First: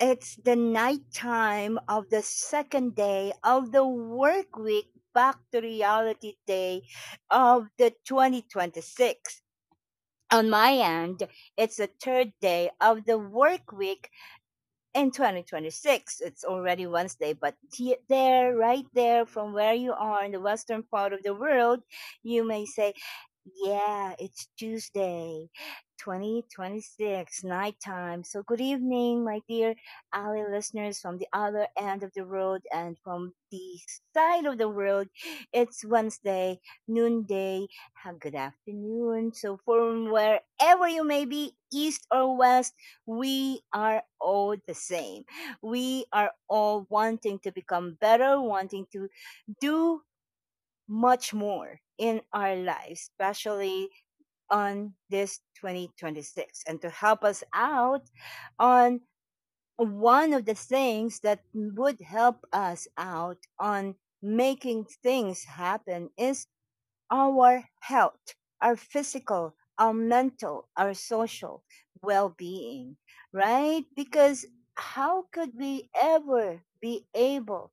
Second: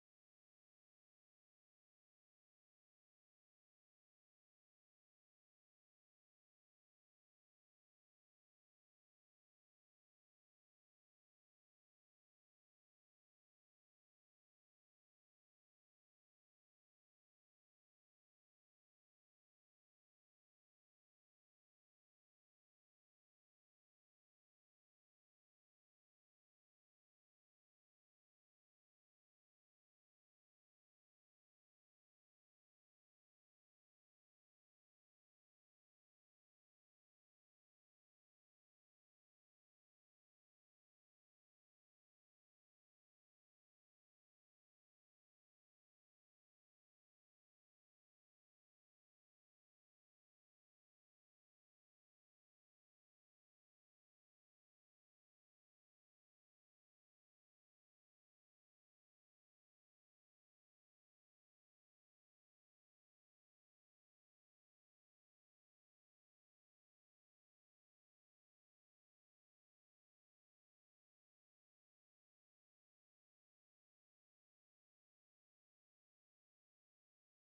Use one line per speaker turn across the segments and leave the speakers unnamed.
it's the nighttime of the second day of the work week, back to reality day of the 2026. On my end, it's the third day of the work week in 2026. It's already Wednesday, but there, right there from where you are in the western part of the world, you may say, yeah, it's Tuesday 2026 nighttime. So good evening, my dear Ali listeners from the other end of the world, and from the side of the world it's Wednesday noonday. Have good afternoon. So from wherever you may be, east or west, we are all the same. We are all wanting to become better, wanting to do much more in our lives, especially on this 2026. And to help us out on one of the things that would help us out on making things happen is our health, our physical, our mental, our social well being, right? Because how could we ever be able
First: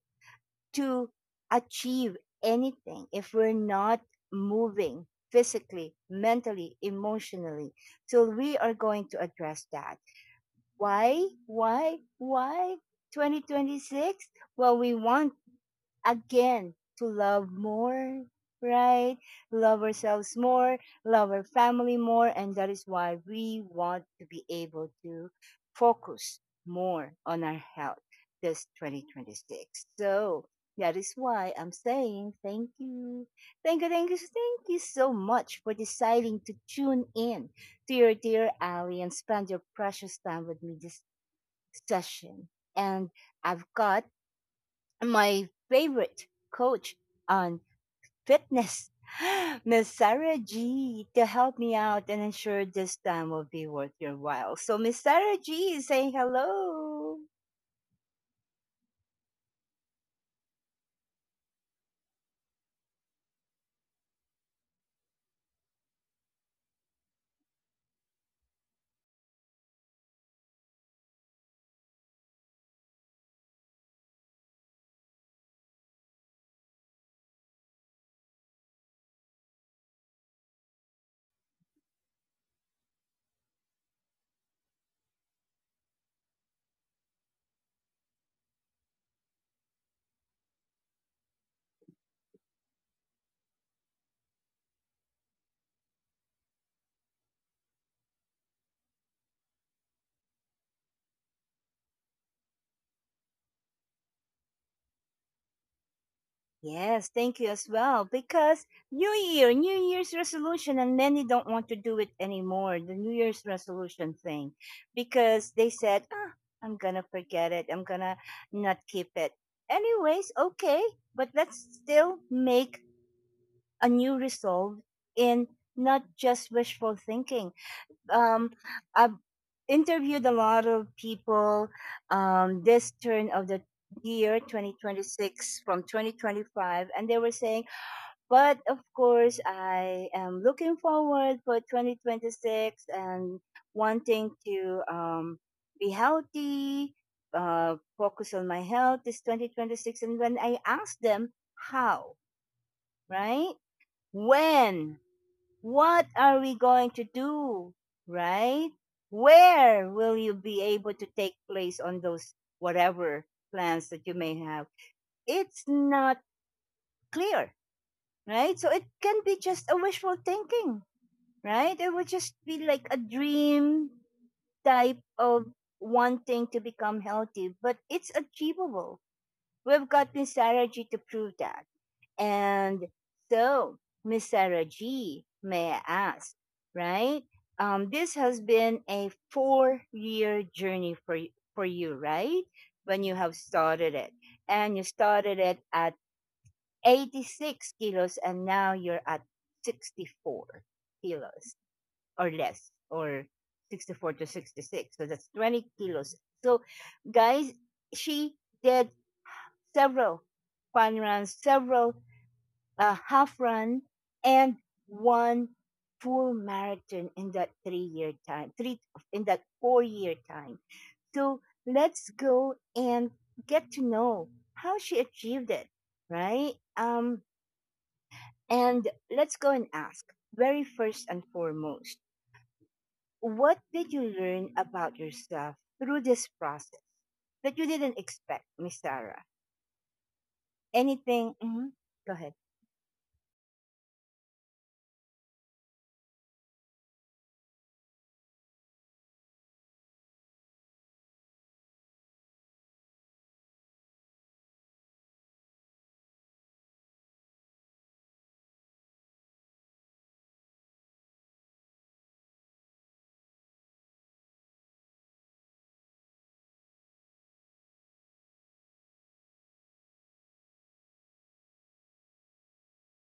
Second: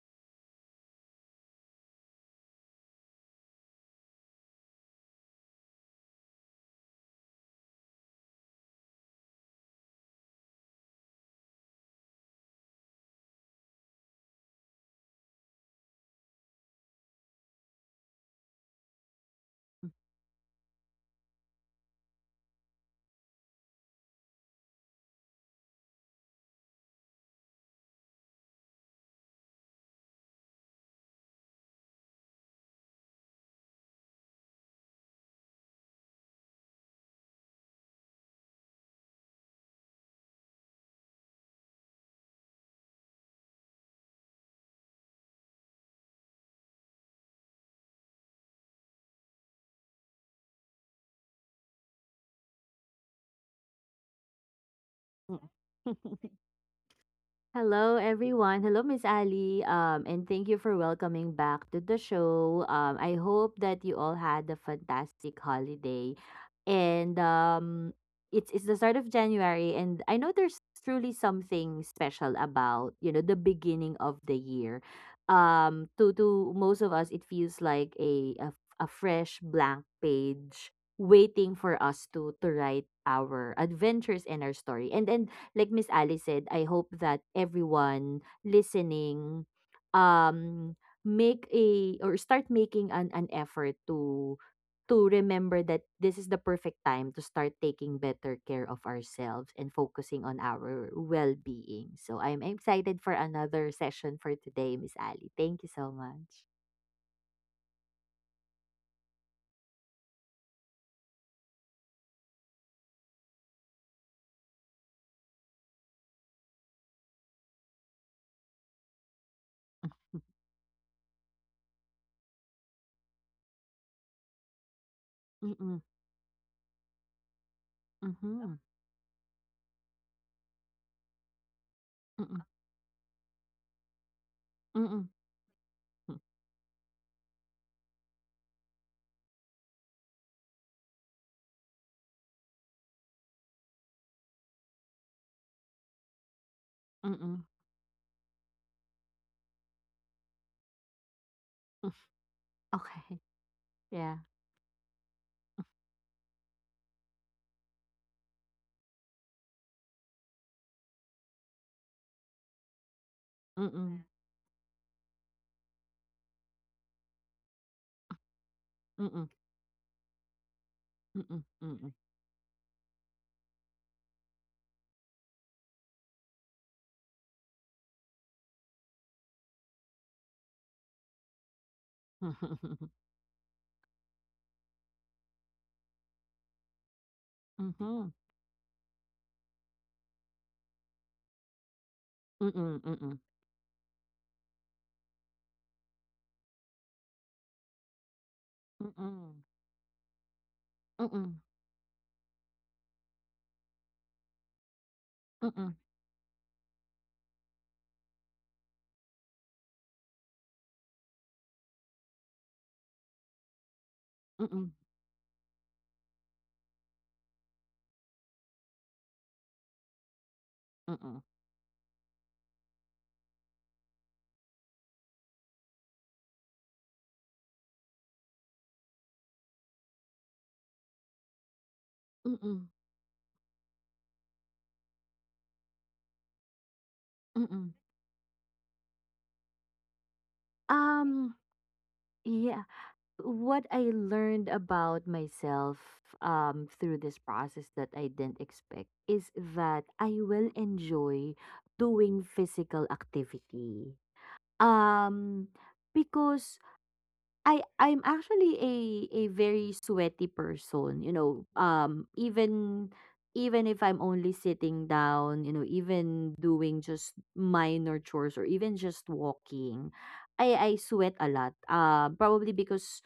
to achieve anything if we're not moving physically, mentally, emotionally? So we are going to address that. Why? Why? Why? 2026? Well, we want again to love more, right? Love ourselves more, love our family more, and that is why we want to be able to focus more on our health this 2026. So that is why I'm saying thank you. Thank you, thank you, thank you so much for deciding to tune in to your dear Ally and spend your precious time with me this session. And I've got my favorite coach on fitness, Miss Sarah G, to help me out and ensure this time will be worth your while. So, Miss Sarah
Mm.
G is saying hello.
Hello, everyone. Hello, Miss Ali. And thank you for welcoming back to the show. I hope that you all had a fantastic holiday. And it's the start of January, and I know there's truly something special about the beginning of the year. To most of us, it feels like a fresh blank page waiting for us to write our adventures and our story. And like Miss Alice said, I hope that everyone listening um make a or start making an effort to remember that this is the perfect time to start taking better care of ourselves and focusing on our well-being. So I'm excited for another session for today, Miss Ali. Thank you so much.
Yes, thank you as well. Because New Year, New Year's resolution, and many don't want to do it anymore, the New Year's resolution thing, because they said, ah, I'm going to forget it. I'm going to not keep it. Anyways, okay, but let's still make a new resolve in,
Mm-mm.
not just wishful thinking. Um,
Mm-hmm.
I've interviewed a lot of people
Mm-mm.
this turn of the year
Mm-mm.
2026 from 2025, and they were saying, but of course I am looking forward for 2026 and wanting to be healthy,
Mm-mm.
focus on my health is 2026. And when I asked them how,
Okay.
right,
Yeah.
when, what are we going to do? Right? Where will you be able to take place on those whatever plans
Mm-mm.
that you may have? It's not clear, right? So it can
Mm-mm.
be just a wishful thinking,
Mm-mm.
right? It
Mm-mm.
would just be like a dream type of wanting to become healthy, but it's achievable. We've got this strategy to prove that. And so, Miss Sarah G, may I ask, right?
Mm-hmm.
This has been a four-year journey for for you,
Mm,
right?
mm,
When
mm,
you have started it, and you started it at 86 kilos, and now
mm,
you're at
mm,
64
mm,
kilos or less, or 64 to 66. So that's 20 kilos. So, guys, she did several fun runs, several a half run, and
mm,
one full marathon in that 3 year time, three in that 4 year time. So let's go and get to know how she achieved it, right? And let's go and ask very first and foremost,
mm,
what did you learn about yourself through this process that you
mm.
didn't expect, Miss Sarah?
Um,
Anything? Hmm. Go ahead.
yeah, what I learned about myself through this process that I didn't expect is that I will enjoy doing physical activity. Um, because I'm actually a very sweaty person, Um, even if I'm only sitting down, even doing just minor chores or even just walking, I sweat a lot. Probably because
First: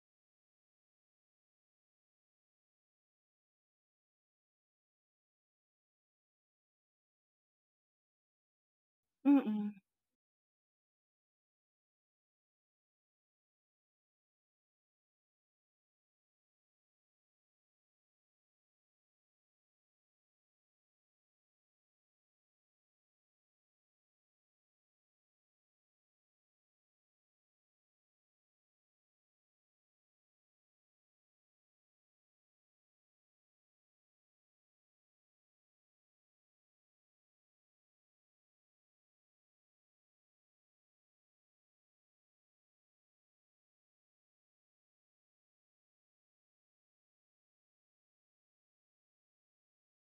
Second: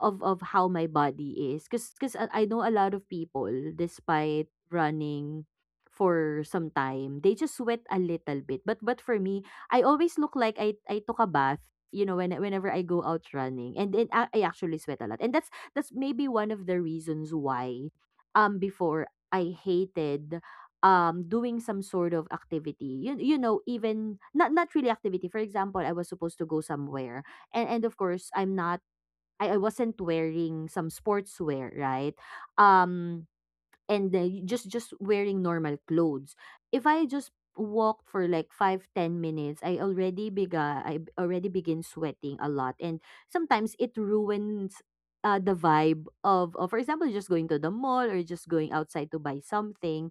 of how my body is because because I know a lot of people despite running for some time they just sweat a little bit but for me
Mm-mm,
I always look like I took a bath, when whenever I go out running, and then I actually sweat a lot, and that's maybe one of the reasons why before I hated doing some sort of activity. Even not really activity. For example, I was supposed to go somewhere, and of course I'm not, I wasn't wearing some sportswear, right? Um, and just wearing normal clothes. If I just walk for like 5-10 minutes, I already already begin sweating a lot, and sometimes it ruins the vibe of, for example, just going to the mall or just going outside to buy something.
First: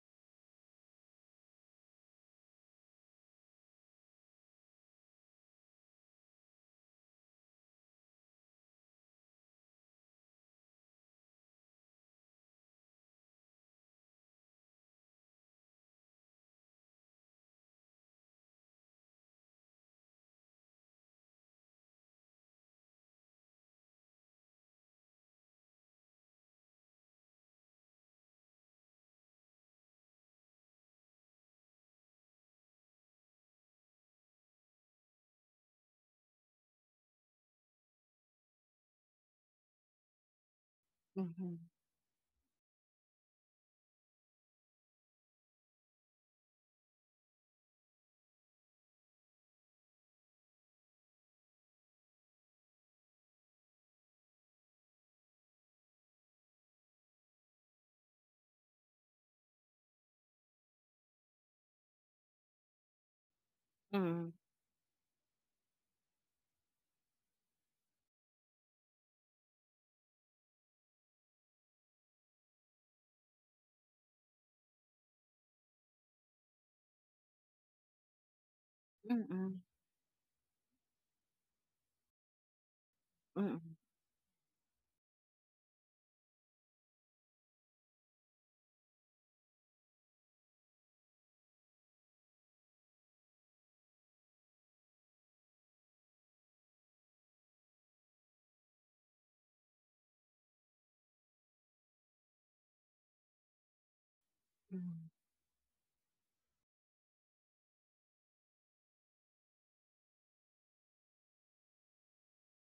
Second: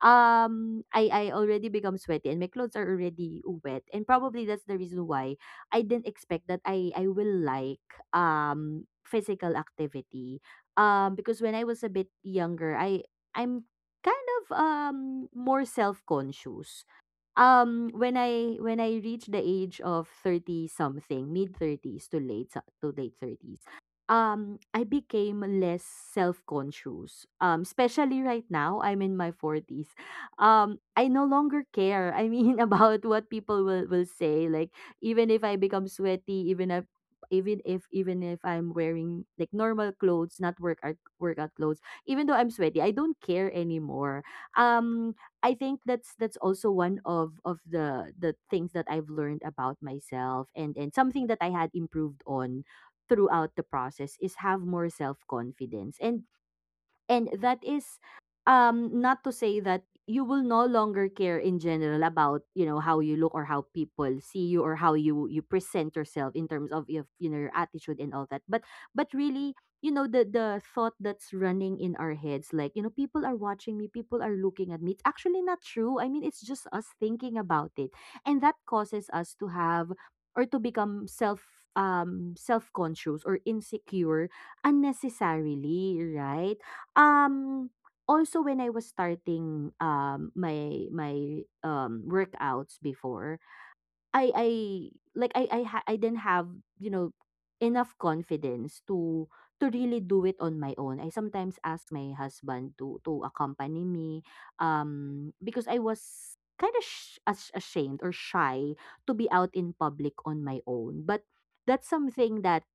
I already become sweaty and my clothes are already wet, and probably that's the reason why I didn't expect that I will like physical activity, because when I was a bit younger, I'm kind of more self-conscious. Um, when I reached the age of 30 something, mid 30s to late 30s, I became less self-conscious. Especially right now, I'm in my 40s. I no longer care. I mean about what people will say. Like even if I become sweaty, even if I'm wearing like normal clothes, not workout
mm-hmm,
clothes, even though I'm sweaty, I don't care anymore. um I think that's also one of the things that I've learned about myself, and something that I had improved on throughout the process is have more self-confidence. And that is not to say that you will no longer care in general about, you know, how you look or how people
mm-mm,
see you or how you present yourself in terms of your, you know, your attitude and all that. But really, you know, the thought that's running in our heads like, you know, people are watching me, people are looking at me. It's actually not true. I mean, it's just us thinking about it. And that causes us to
mm-mm,
have or to become self-conscious or
mm-mm.
insecure unnecessarily, right? Um, also when I was starting, my workouts before, I like, I ha I didn't have, you know, enough confidence to really do it on my own. I sometimes ask my husband to accompany me,
Mm.
because I was kinda sh ash ashamed or shy to be out in public on my own. But that's something that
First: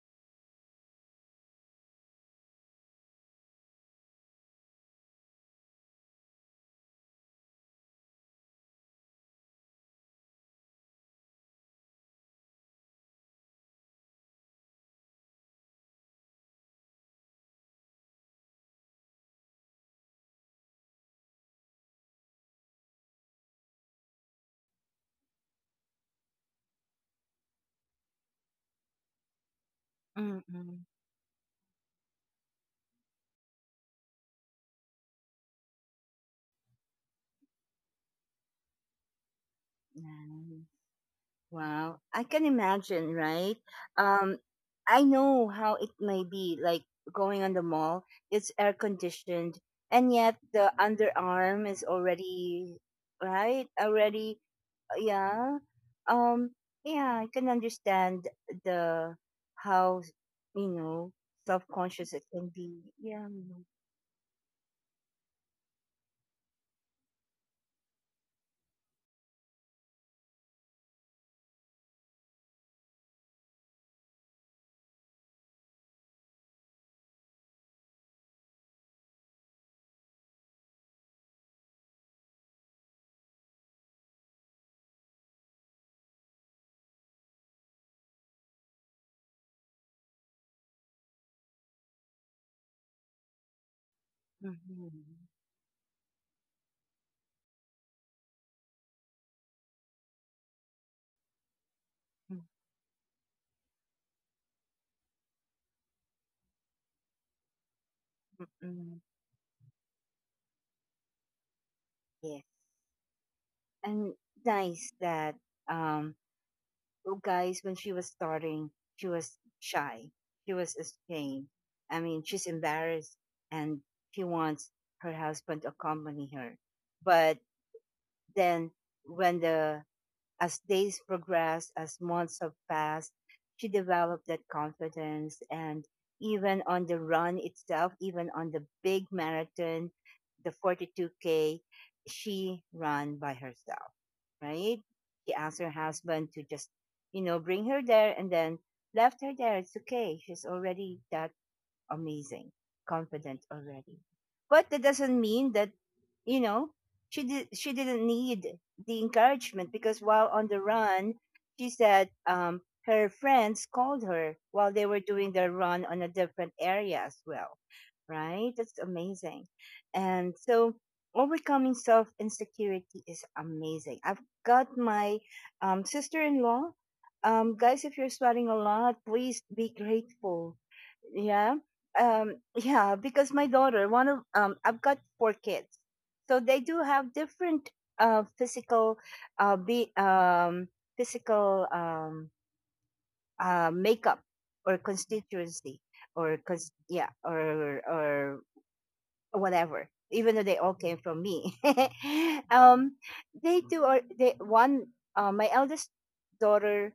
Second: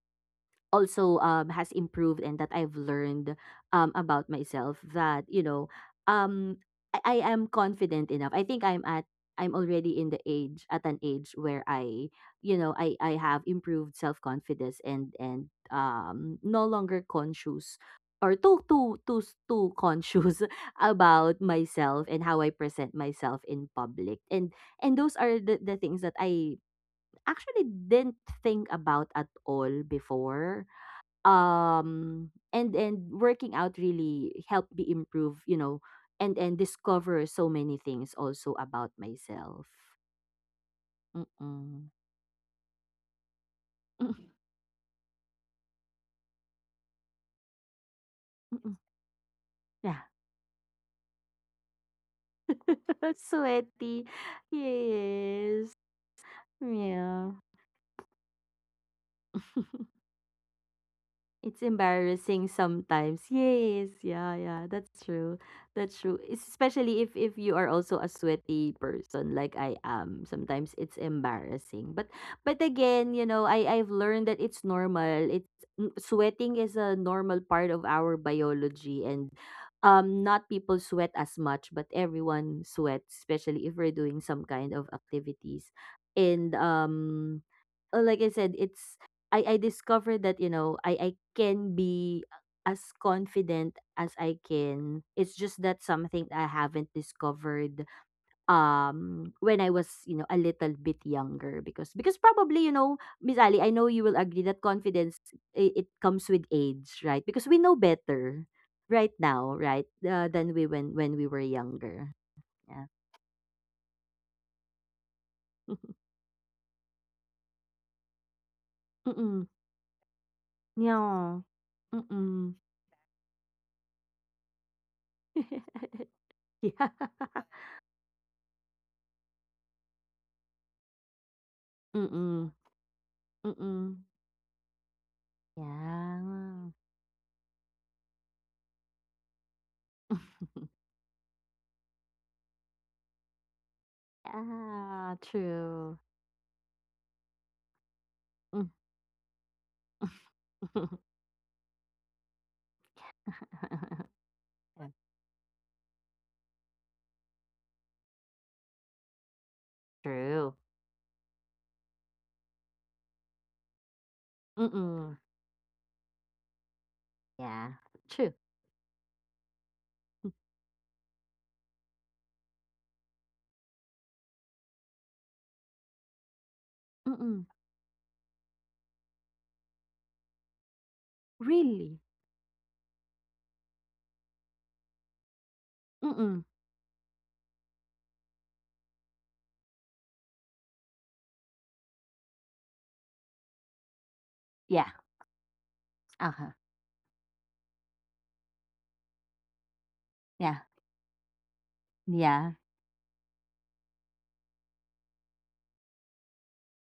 also has improved and that I've learned about myself that um I am confident enough. I think I'm already in the age at an age where I, you know, I have improved self confidence, and no longer conscious, or too conscious about myself and how I present myself in public. And those are the things that I actually didn't think about at all before.
Mm-mm.
And Working out really helped me improve, you know, and discover so many things also about myself.
Nice.
Mm-mm.
Wow. I can imagine, right?
Mm-mm.
Um, I know how it may be like going on the mall. It's air
Mm-mm.
conditioned,
Yeah.
and yet the underarm is already, right?
Sweaty.
Already, yeah.
Yes.
Um, yeah, I
Yeah.
can understand the how, you know,
It's
self-conscious it can
embarrassing
be. Yeah.
sometimes. Yes, yeah, yeah, that's true. That's true. Especially if you are also a sweaty person like I am. Sometimes it's embarrassing. But again, you know, I I've learned that it's normal. Sweating is a normal part of our biology, and not people sweat as much, but everyone sweats, especially if we're doing some kind of activities. And like I said, it's, I discovered that, you know, I can be as confident as I
Mm-hmm.
can. It's just that something I haven't discovered when I was, you know, a little bit younger, because probably, you know, Miss Ali, I know you will agree that confidence, it comes with age, right? Because we know better
Mm-hmm.
right now, right? Than we When we were younger.
Yes.
Yeah.
And nice that um oh guys, when she was starting, she was
Mm-mm.
shy, she was
Yeah.
ashamed, I mean, she's
Mm-mm.
embarrassed, and she wants her husband to accompany her.
Yeah.
But then, when the, as days progressed, as
Mm,
months
mm.
have passed,
Mm
she
mm.
developed that confidence. And even
Yeah.
on the run itself, even on the big marathon, the 42k, she ran by herself, right?
Yeah,
She asked her
true.
husband to just, you know, bring her there and then
Mm.
left her there. It's okay. She's already that amazing, confident already. But that
Yeah,
doesn't mean that, you know, she didn't need the encouragement, because while on
true.
the run, she said, her friends called her
Mm.
while they were
Mm.
doing their run on a different area as well.
Yeah, true.
Right? That's amazing.
Mm.
And so overcoming self insecurity is amazing. I've got my sister in law.
Mm.
Guys, if you're sweating a lot, please be grateful, yeah,
Really?
yeah, because my daughter, one of, I've got four kids,
Mm.
so
Mm.
they do have different physical, be physical makeup or
Yeah.
constituency or
Uh-huh.
cause, yeah, or whatever, even though they
Yeah.
all came from me.
Yeah.
um they do, or they one, my eldest daughter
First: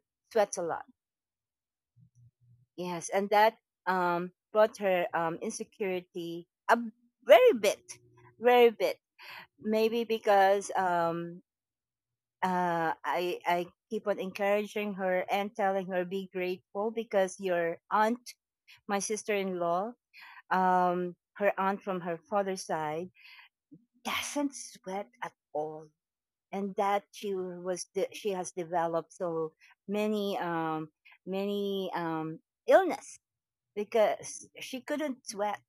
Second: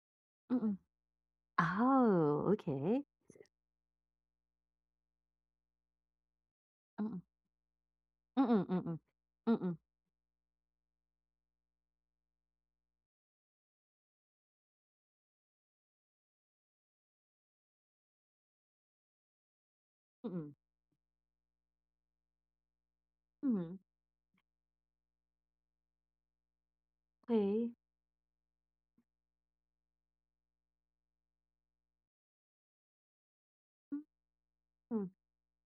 Mm.
sweats a
Mm.
lot.
Oh, okay.
Yes, and that brought her insecurity a
Mm.
very bit,
Mm,
very bit.
mm. Mm.
Maybe because I keep on encouraging her and telling her, be grateful, because your aunt, my sister-in-law,
Mm. Mm.
her aunt from her father's side,
Mm.
doesn't sweat at all, and that
Okay.
she has developed so many many illness
Mm.
because she couldn't sweat.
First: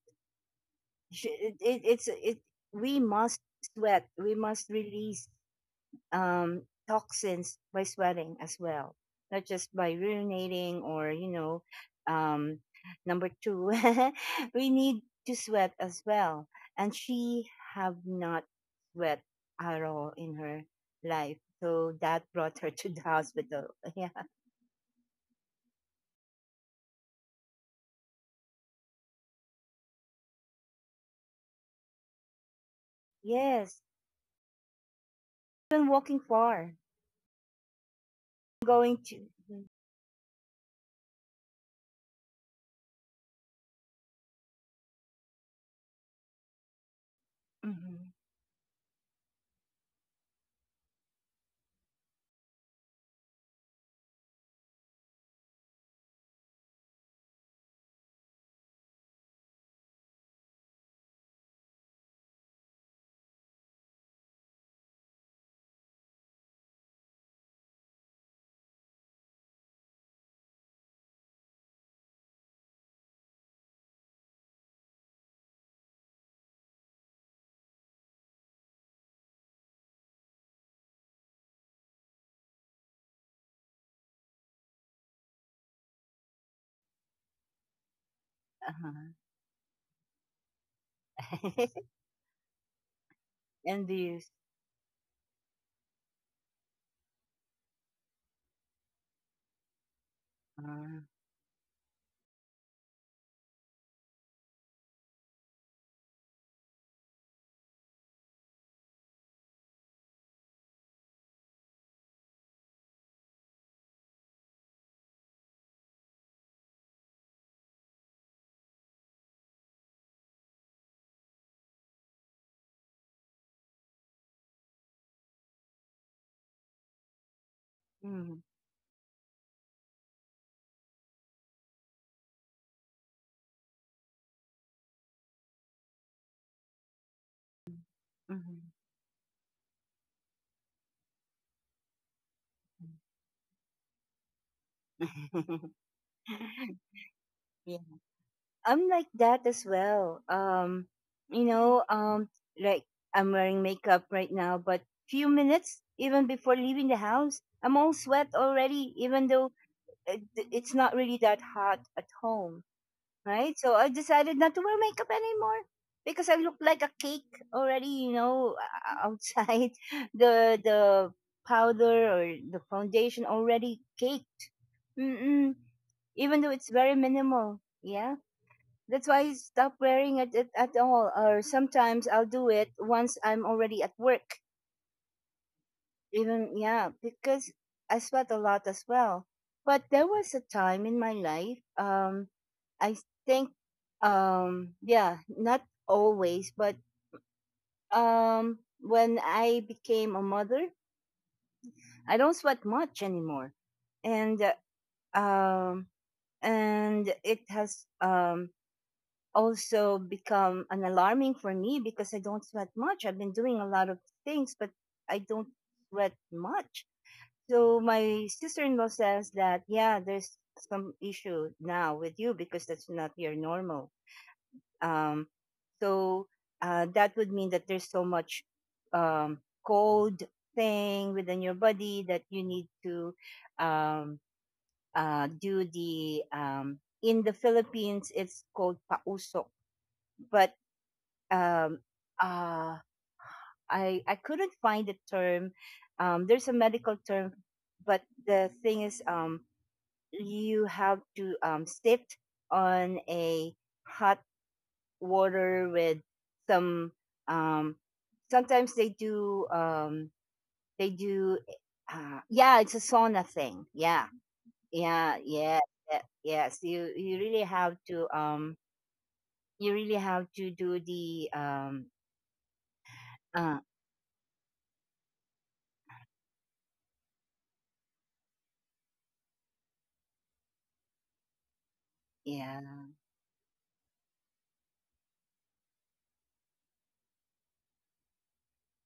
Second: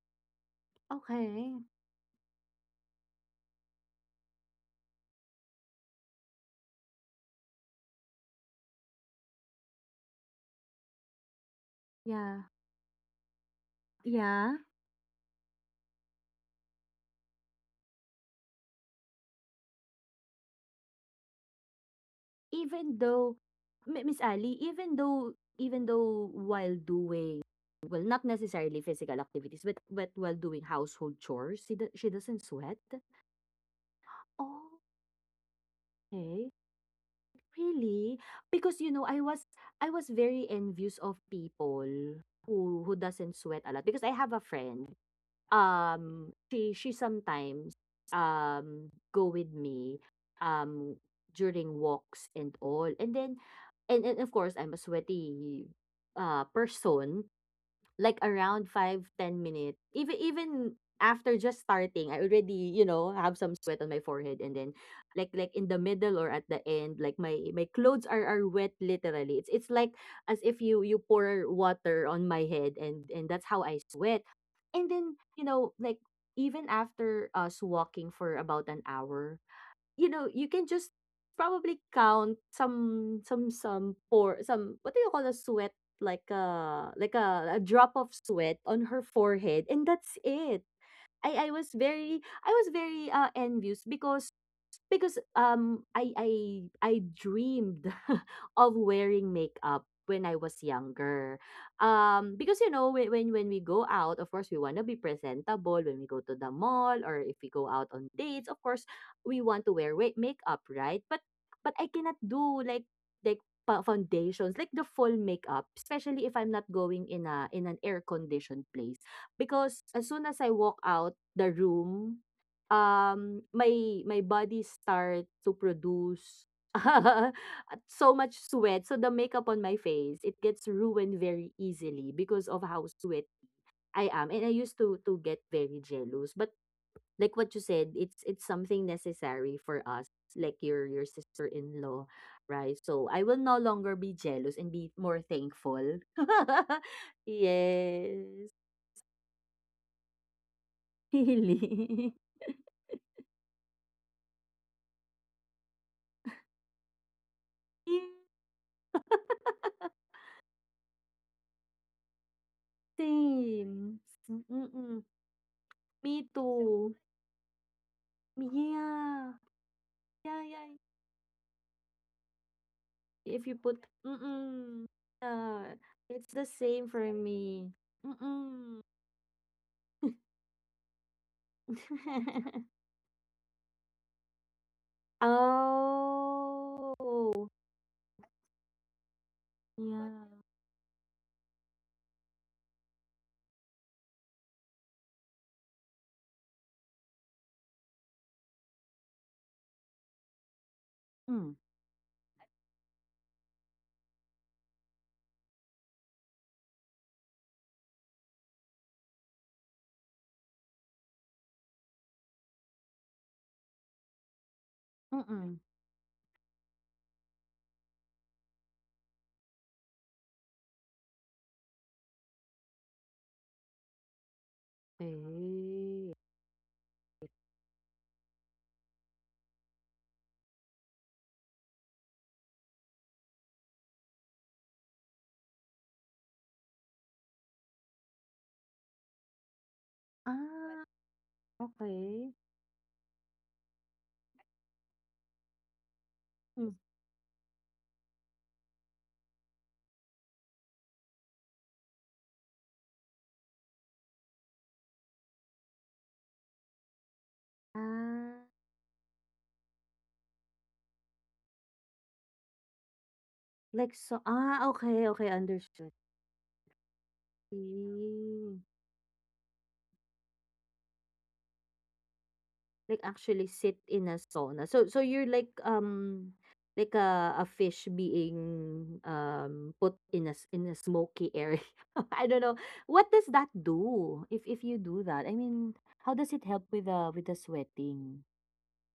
sh- it,
Okay.
it, it's it we must sweat, we must release um toxins by sweating as well, not just by urinating or you know,
Yeah.
um number two.
Yeah.
We need to sweat as well, and she have not sweat at all in her life, so that brought her to
Even
the
though
hospital.
Mi
Yeah,
Miss Ali, even though while doing, well, not necessarily physical activities, but while doing household chores, she doesn't sweat?
yes,
Oh,
even walking
okay.
far
Really? Because, you
going
know,
to.
I was very envious of people who who doesn't sweat a lot, because I have a friend. She sometimes
Mhm.
go with me um during walks and all. And then, and, of course I'm a sweaty person. Like around 5-10 minutes. Even after just starting, I already, you know, have some sweat on my forehead, and then like in the middle or at the end, like my clothes are wet literally. It's like as if you pour water on my head, and that's how I sweat. And then, you know, like even after us walking for about an hour, you know, you can just probably count some por some what do you call a sweat, like a a drop of sweat on her
Uh-huh.
forehead, and that's it. I was very envious
And this,
because because um I I I dreamed of wearing makeup when I was
uh,
younger. Um, because, you know, when we go out, of course we want to be presentable when we go to the mall or if we go out on dates. Of course we want to wear makeup, right? But I cannot do like foundations, like the full makeup, especially if I'm not going in a in an air conditioned place, because as soon as I walk out the room, my body start to produce so much
mm,
sweat. So the makeup on my face, it gets ruined very easily because of how sweat I am. And I used to get very jealous. But like what you said, it's
mhm,
something necessary for us, like your sister-in-law, right?
mhm.
So I will no longer be jealous, and be more thankful.
Yeah.
Yes.
I'm like that as well. You know,
Really.
like I'm wearing makeup right now, but few minutes even before leaving the house, I'm all sweat already, even though it- it's not really that hot at home, right? So I
Same.
decided not to wear
Mm-mm.
makeup anymore
Me
because I look like a
too.
cake already, you know,
Yeah.
outside
Yeah,
the
yeah.
powder or the foundation
If you
already
put
cake.
mm-mm.
Mm-mm.
Uh, it's
Even
the
though it's
same
very
for
minimal.
me.
Yeah.
Mm-mm.
That's why I stop wearing it at all. Or sometimes I'll do it once I'm already at work. Even, yeah,
Oh.
because I sweat a lot as well. But there
Yeah.
was a time in my life, I think, yeah, not always, but when I became a mother,
Mm.
I don't sweat much anymore. And, uh, um, and it has, also become an alarming for me because I don't sweat much. I've been doing a lot of things, but I don't
Mm-mm.
sweat much. So my sister-in-law says that yeah, there's some issue now with you because that's not your normal. Um,
Okay.
so that would mean that there's so much um, cold thing within your body that you need to um, do the, in the Philippines it's called pausok, but
Ah,
um,
okay.
uh, I couldn't find the term. There's a
Mm.
medical term, but the thing is, you have to sift on a hot water with some. Um,
Ah,
sometimes they do. They do. Yeah, it's a sauna thing.
like
Yeah,
so. Ah, okay,
yeah,
okay,
yeah,
understood.
yeah, yes. You really have to.
Okay.
You really have to do the.
Like actually
Uh,
sit in a sauna. So so you're like a fish being put in in a smoky area. I don't know
yeah.
what does that do if you do that. I mean, how does it help with the sweating?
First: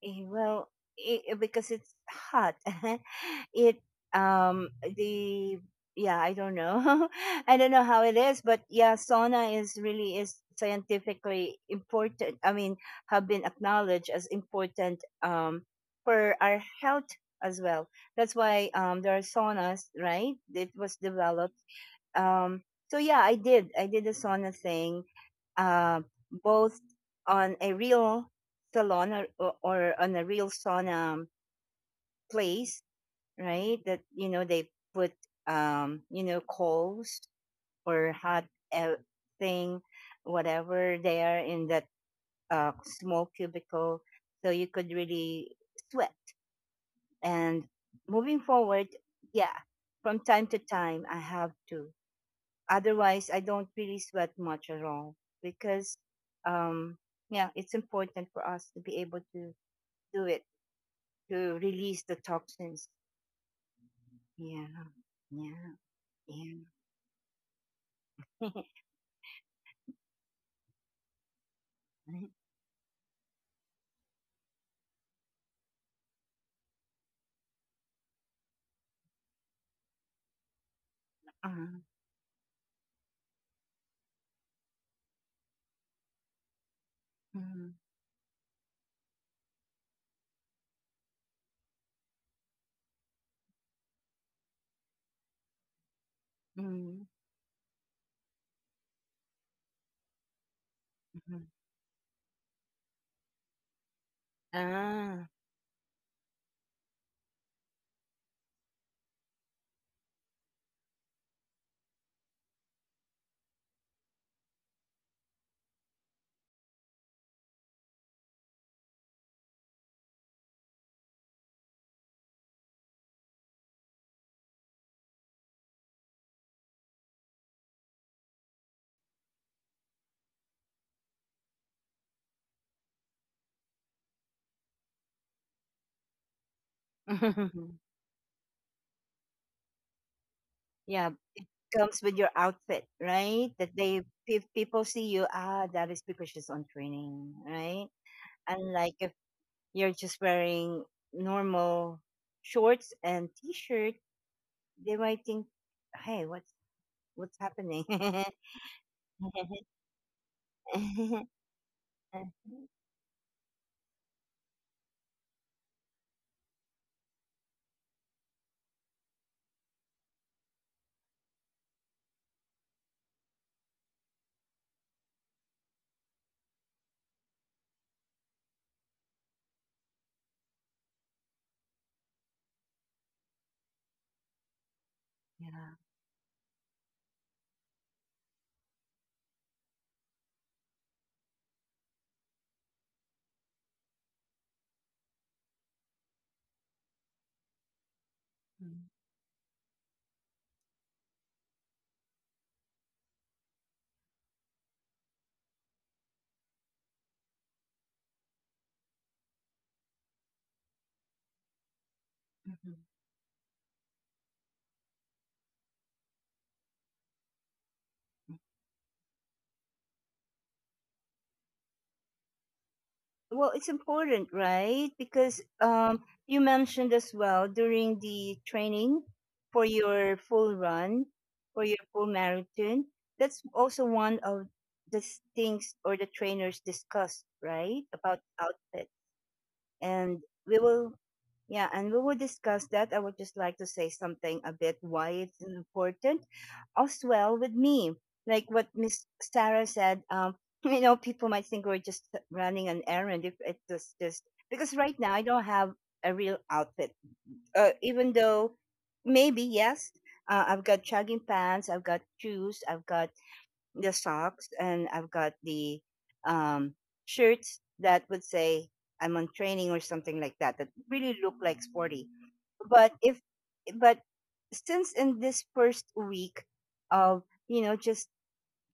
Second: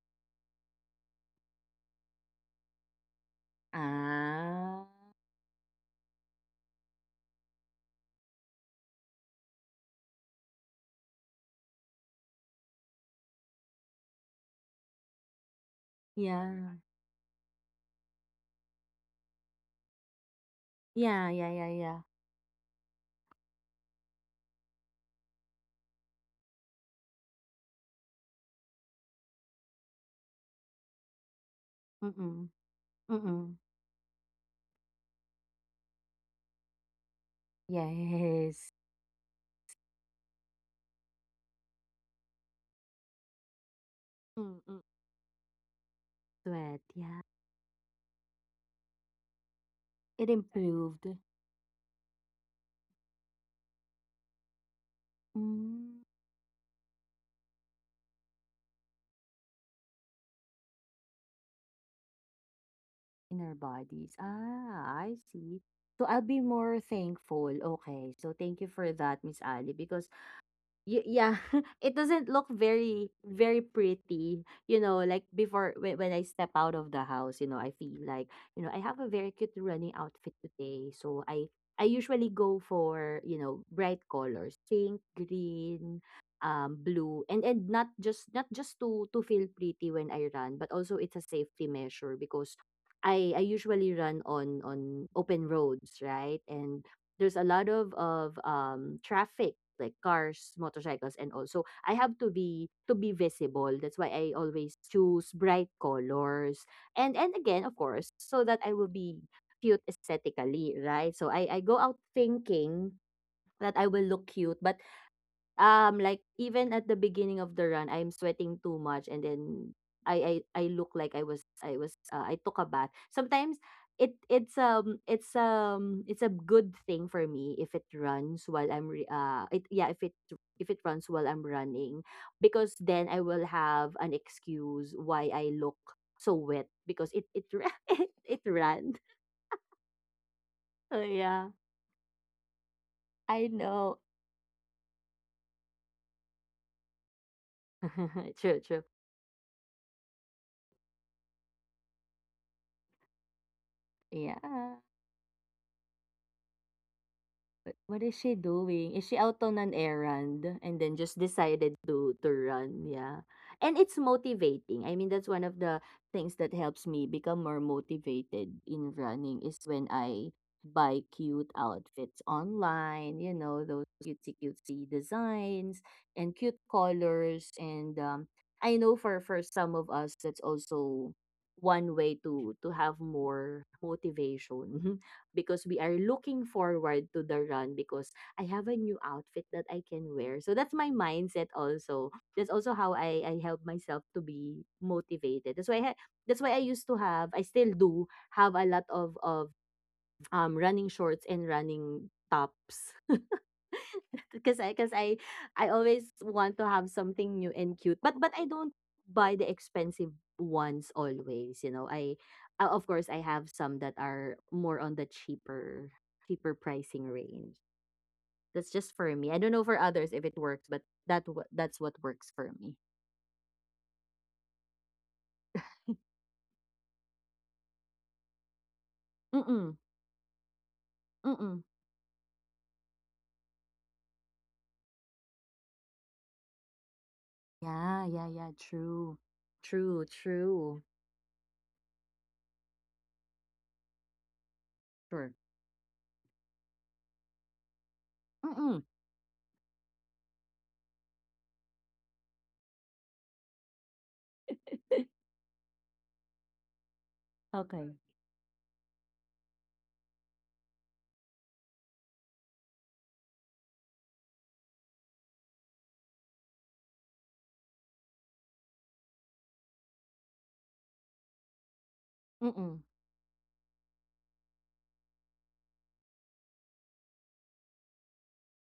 Eh, well, it, because it's hot. it um
Ah,
the yeah, I don't know. I don't know how it is, but yeah, sauna is really is scientifically important. I mean, have been acknowledged as important for our
yeah,
health as well. That's why there are saunas, right? It was
yeah, yeah,
developed.
yeah, yeah.
um, so yeah, I did. I did the sauna thing, uh, both on a real salon, or on a real sauna
Mm-mm.
place,
Mm-mm.
right? That you know they put, you know, coals or hot
Yes.
uh, thing, whatever, there in that small cubicle, so you
Mm-mm.
could really sweat.
Sweat. Yeah,
And moving forward, yeah, from
it
time to time
improved.
I have to. Otherwise, I don't really sweat much at all because,
Mm.
um, yeah, it's important for us to be able to do it, to release the toxins.
Inner bodies.
Yeah,
Ah, I see.
yeah,
So, I'll be more thankful. Okay. So,
yeah.
thank you for that, Miss Ali, because yeah, it doesn't look very very pretty. You know, like before when I step out of the house, you know, I feel like, you know, I have a very cute running outfit today. So
Uh,
I usually go for, you know, bright colors, pink, green, blue, and
mhm,
and not just to feel pretty when I run, but also it's a safety measure because I usually run on open roads, right? And
mhm,
there's a lot of traffic like cars, motorcycles, and
mhm.
all. So I have to be visible. That's why I always
Ah,
choose bright colors. And again, of course, so that I will be cute aesthetically, right? So I go out thinking that I will look cute, but like even at the beginning of the run, I'm sweating too much, and then I look like I was I took a bath. Sometimes it it's a good thing for me if it runs while I'm re- it yeah if it runs while I'm running, because then I will have an excuse why I look so wet because it ran. So
yeah. It
yeah,
comes with your outfit, right?
I
That they,
know.
if people see you, ah, that is because she's on training, right?
True, true.
Unlike if you're just wearing normal shorts and t-shirt.
Yeah.
They might think, "Hey, what's
What
happening?"
what is she doing? Is she out on an errand and then just decided to run? Yeah. And it's motivating. I mean, that's one of the things that helps me become more motivated in running is when I buy cute outfits online, you know, those cutesy designs and cute colors. And I know for some of us, that's also one way to have more motivation.
Yeah.
Because we are looking forward to the run because I have a new outfit that I can wear. So that's my mindset also. That's also how I help myself to be motivated. That's why that's why I used to have, I still do have a
Mm.
lot of running shorts and running tops because I I always want to have something new and cute. But I don't buy the expensive ones always. You know, I
Mhm.
of course I have some that are more on the cheaper pricing range. That's just for me. I don't know for others if it works, but that's what works for me.
Well, it's important, right? Because you mentioned as well during the training for
Mm-mm.
your full run, for
Mm-mm.
your full marathon. That's also one of things or the trainers discuss, right,
Yeah,
about
yeah, yeah.
outfit.
True. True,
and we
true.
will yeah and we will discuss that. I would just like to say something a bit why
Sure.
it's important as well with me, like what
Mm-mm.
Miss Sarah said. You know, people might think we're just running an errand if it's just because right now I don't have a real outfit.
Okay.
Even though maybe yes, I've got jogging pants, I've got shoes, I've got the socks, and I've got the um, shirts that would say I'm on training or something like that, that really look like sporty.
Mm-mm.
But if but since in this first week of, you know, just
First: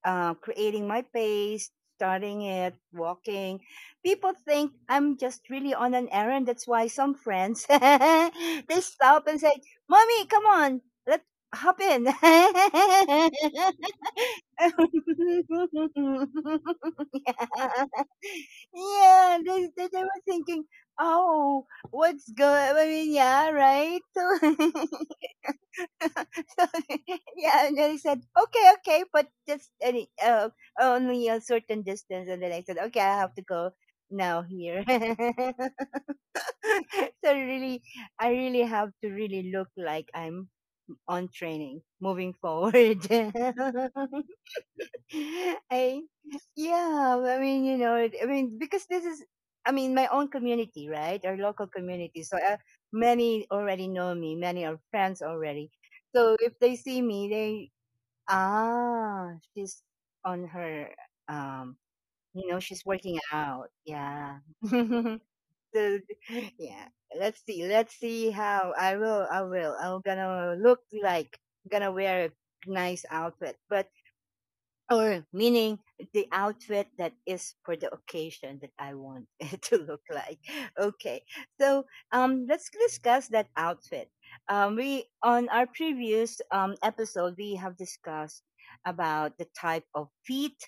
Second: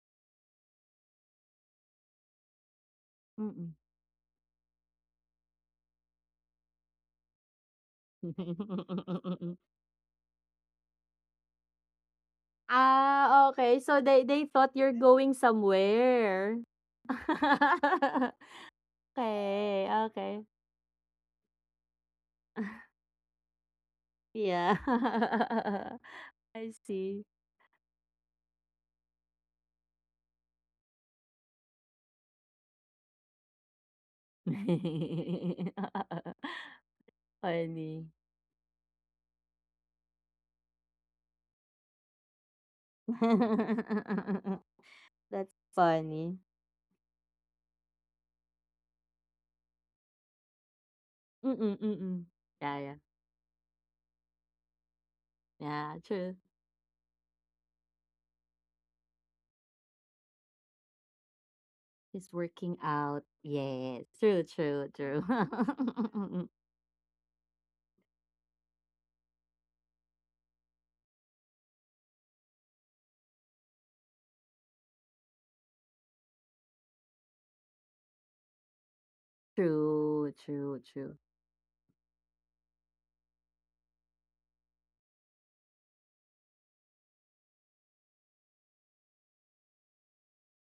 creating my pace, starting it, walking.
Mm-mm.
People think I'm just really on an errand. That's why some friends they stop and say, "Mommy, come on, let's hop in." yeah,
Ah, okay. So they thought you're going somewhere.
Yeah,
Okay,
they were
okay.
thinking, "Oh, what's going?" I mean, yeah, right.
Yeah.
So
I see.
yeah, and then he said, "Okay, okay, but just any only a certain distance." And then I said, "Okay, I have to go now here." So really,
Funny.
I really have to really look like I'm on training moving forward.
That's
I
funny.
yeah, I mean, you know, I mean, because this is, I mean, my own community, right? Our local
Mm, mm.
community. So
Yeah, yeah.
many already know me, many are friends already.
Yeah, true.
So if they see me, they, ah, she's on her, um,
He's
you know,
working
she's working
out.
out.
Yes.
Yeah.
True, true, true.
So, yeah. Let's see. Let's see how I will I will. I'm gonna look like gonna wear a nice outfit. But or meaning the outfit that is for the occasion that I want it to look
True,
like.
true, true.
Okay, so let's discuss that outfit. We, on our previous episode, we have discussed about the type of feet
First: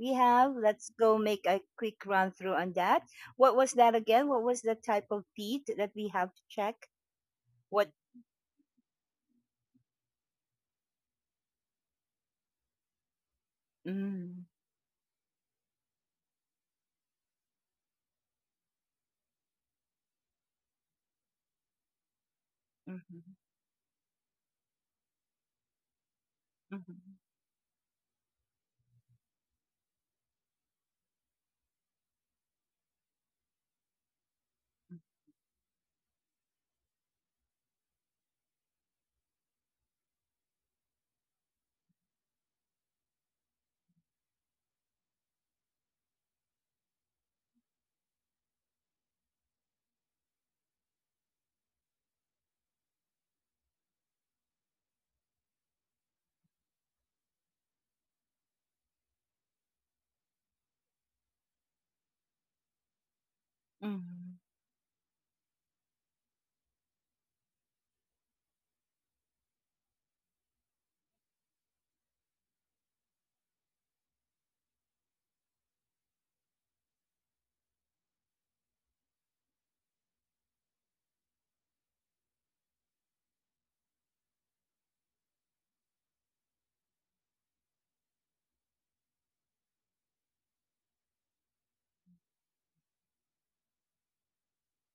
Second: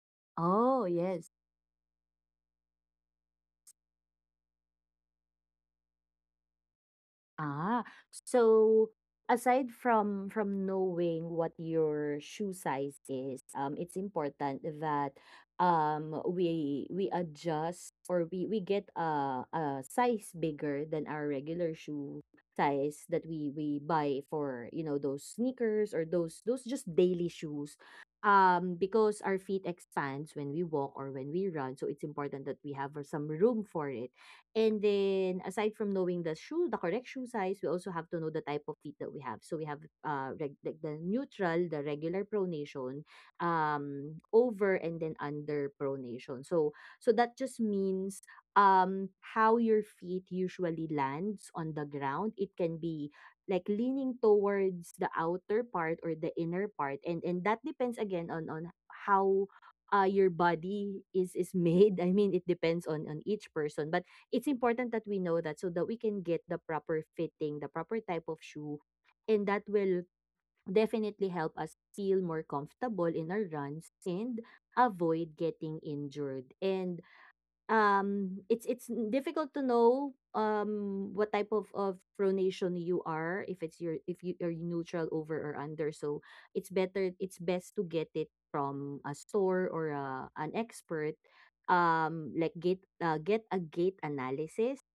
we have.
Oh,
Let's go
yes.
make a quick run through on that. What was that again? What was the type of feet that we have to check?
Ah,
What?
so aside from knowing what your shoe size is, it's
Mm,
important that we adjust, or we get a size bigger than our regular shoe size
hmm
that we buy for, you know, those sneakers or those just
hmm
daily shoes. Because our feet expands when we walk or when we run, so it's important that we have some room for it. And then aside from knowing the shoe, the correct shoe size, we also have to know the type of feet that we have. So we have like the neutral, the regular pronation, over, and then under pronation. So that just means how your feet usually lands on the ground. It can be like leaning towards the outer part or the inner part, and that depends again on how your body is made. I mean, it depends on each person, but it's important that we know that so that we can get the proper fitting, the proper type of shoe, and that will definitely help us feel more comfortable in our runs and avoid getting injured. And it's difficult to know what type of pronation you are, if it's your, if you are neutral, over, or under. So it's best to get it from a store or a, an expert, like get a gait analysis.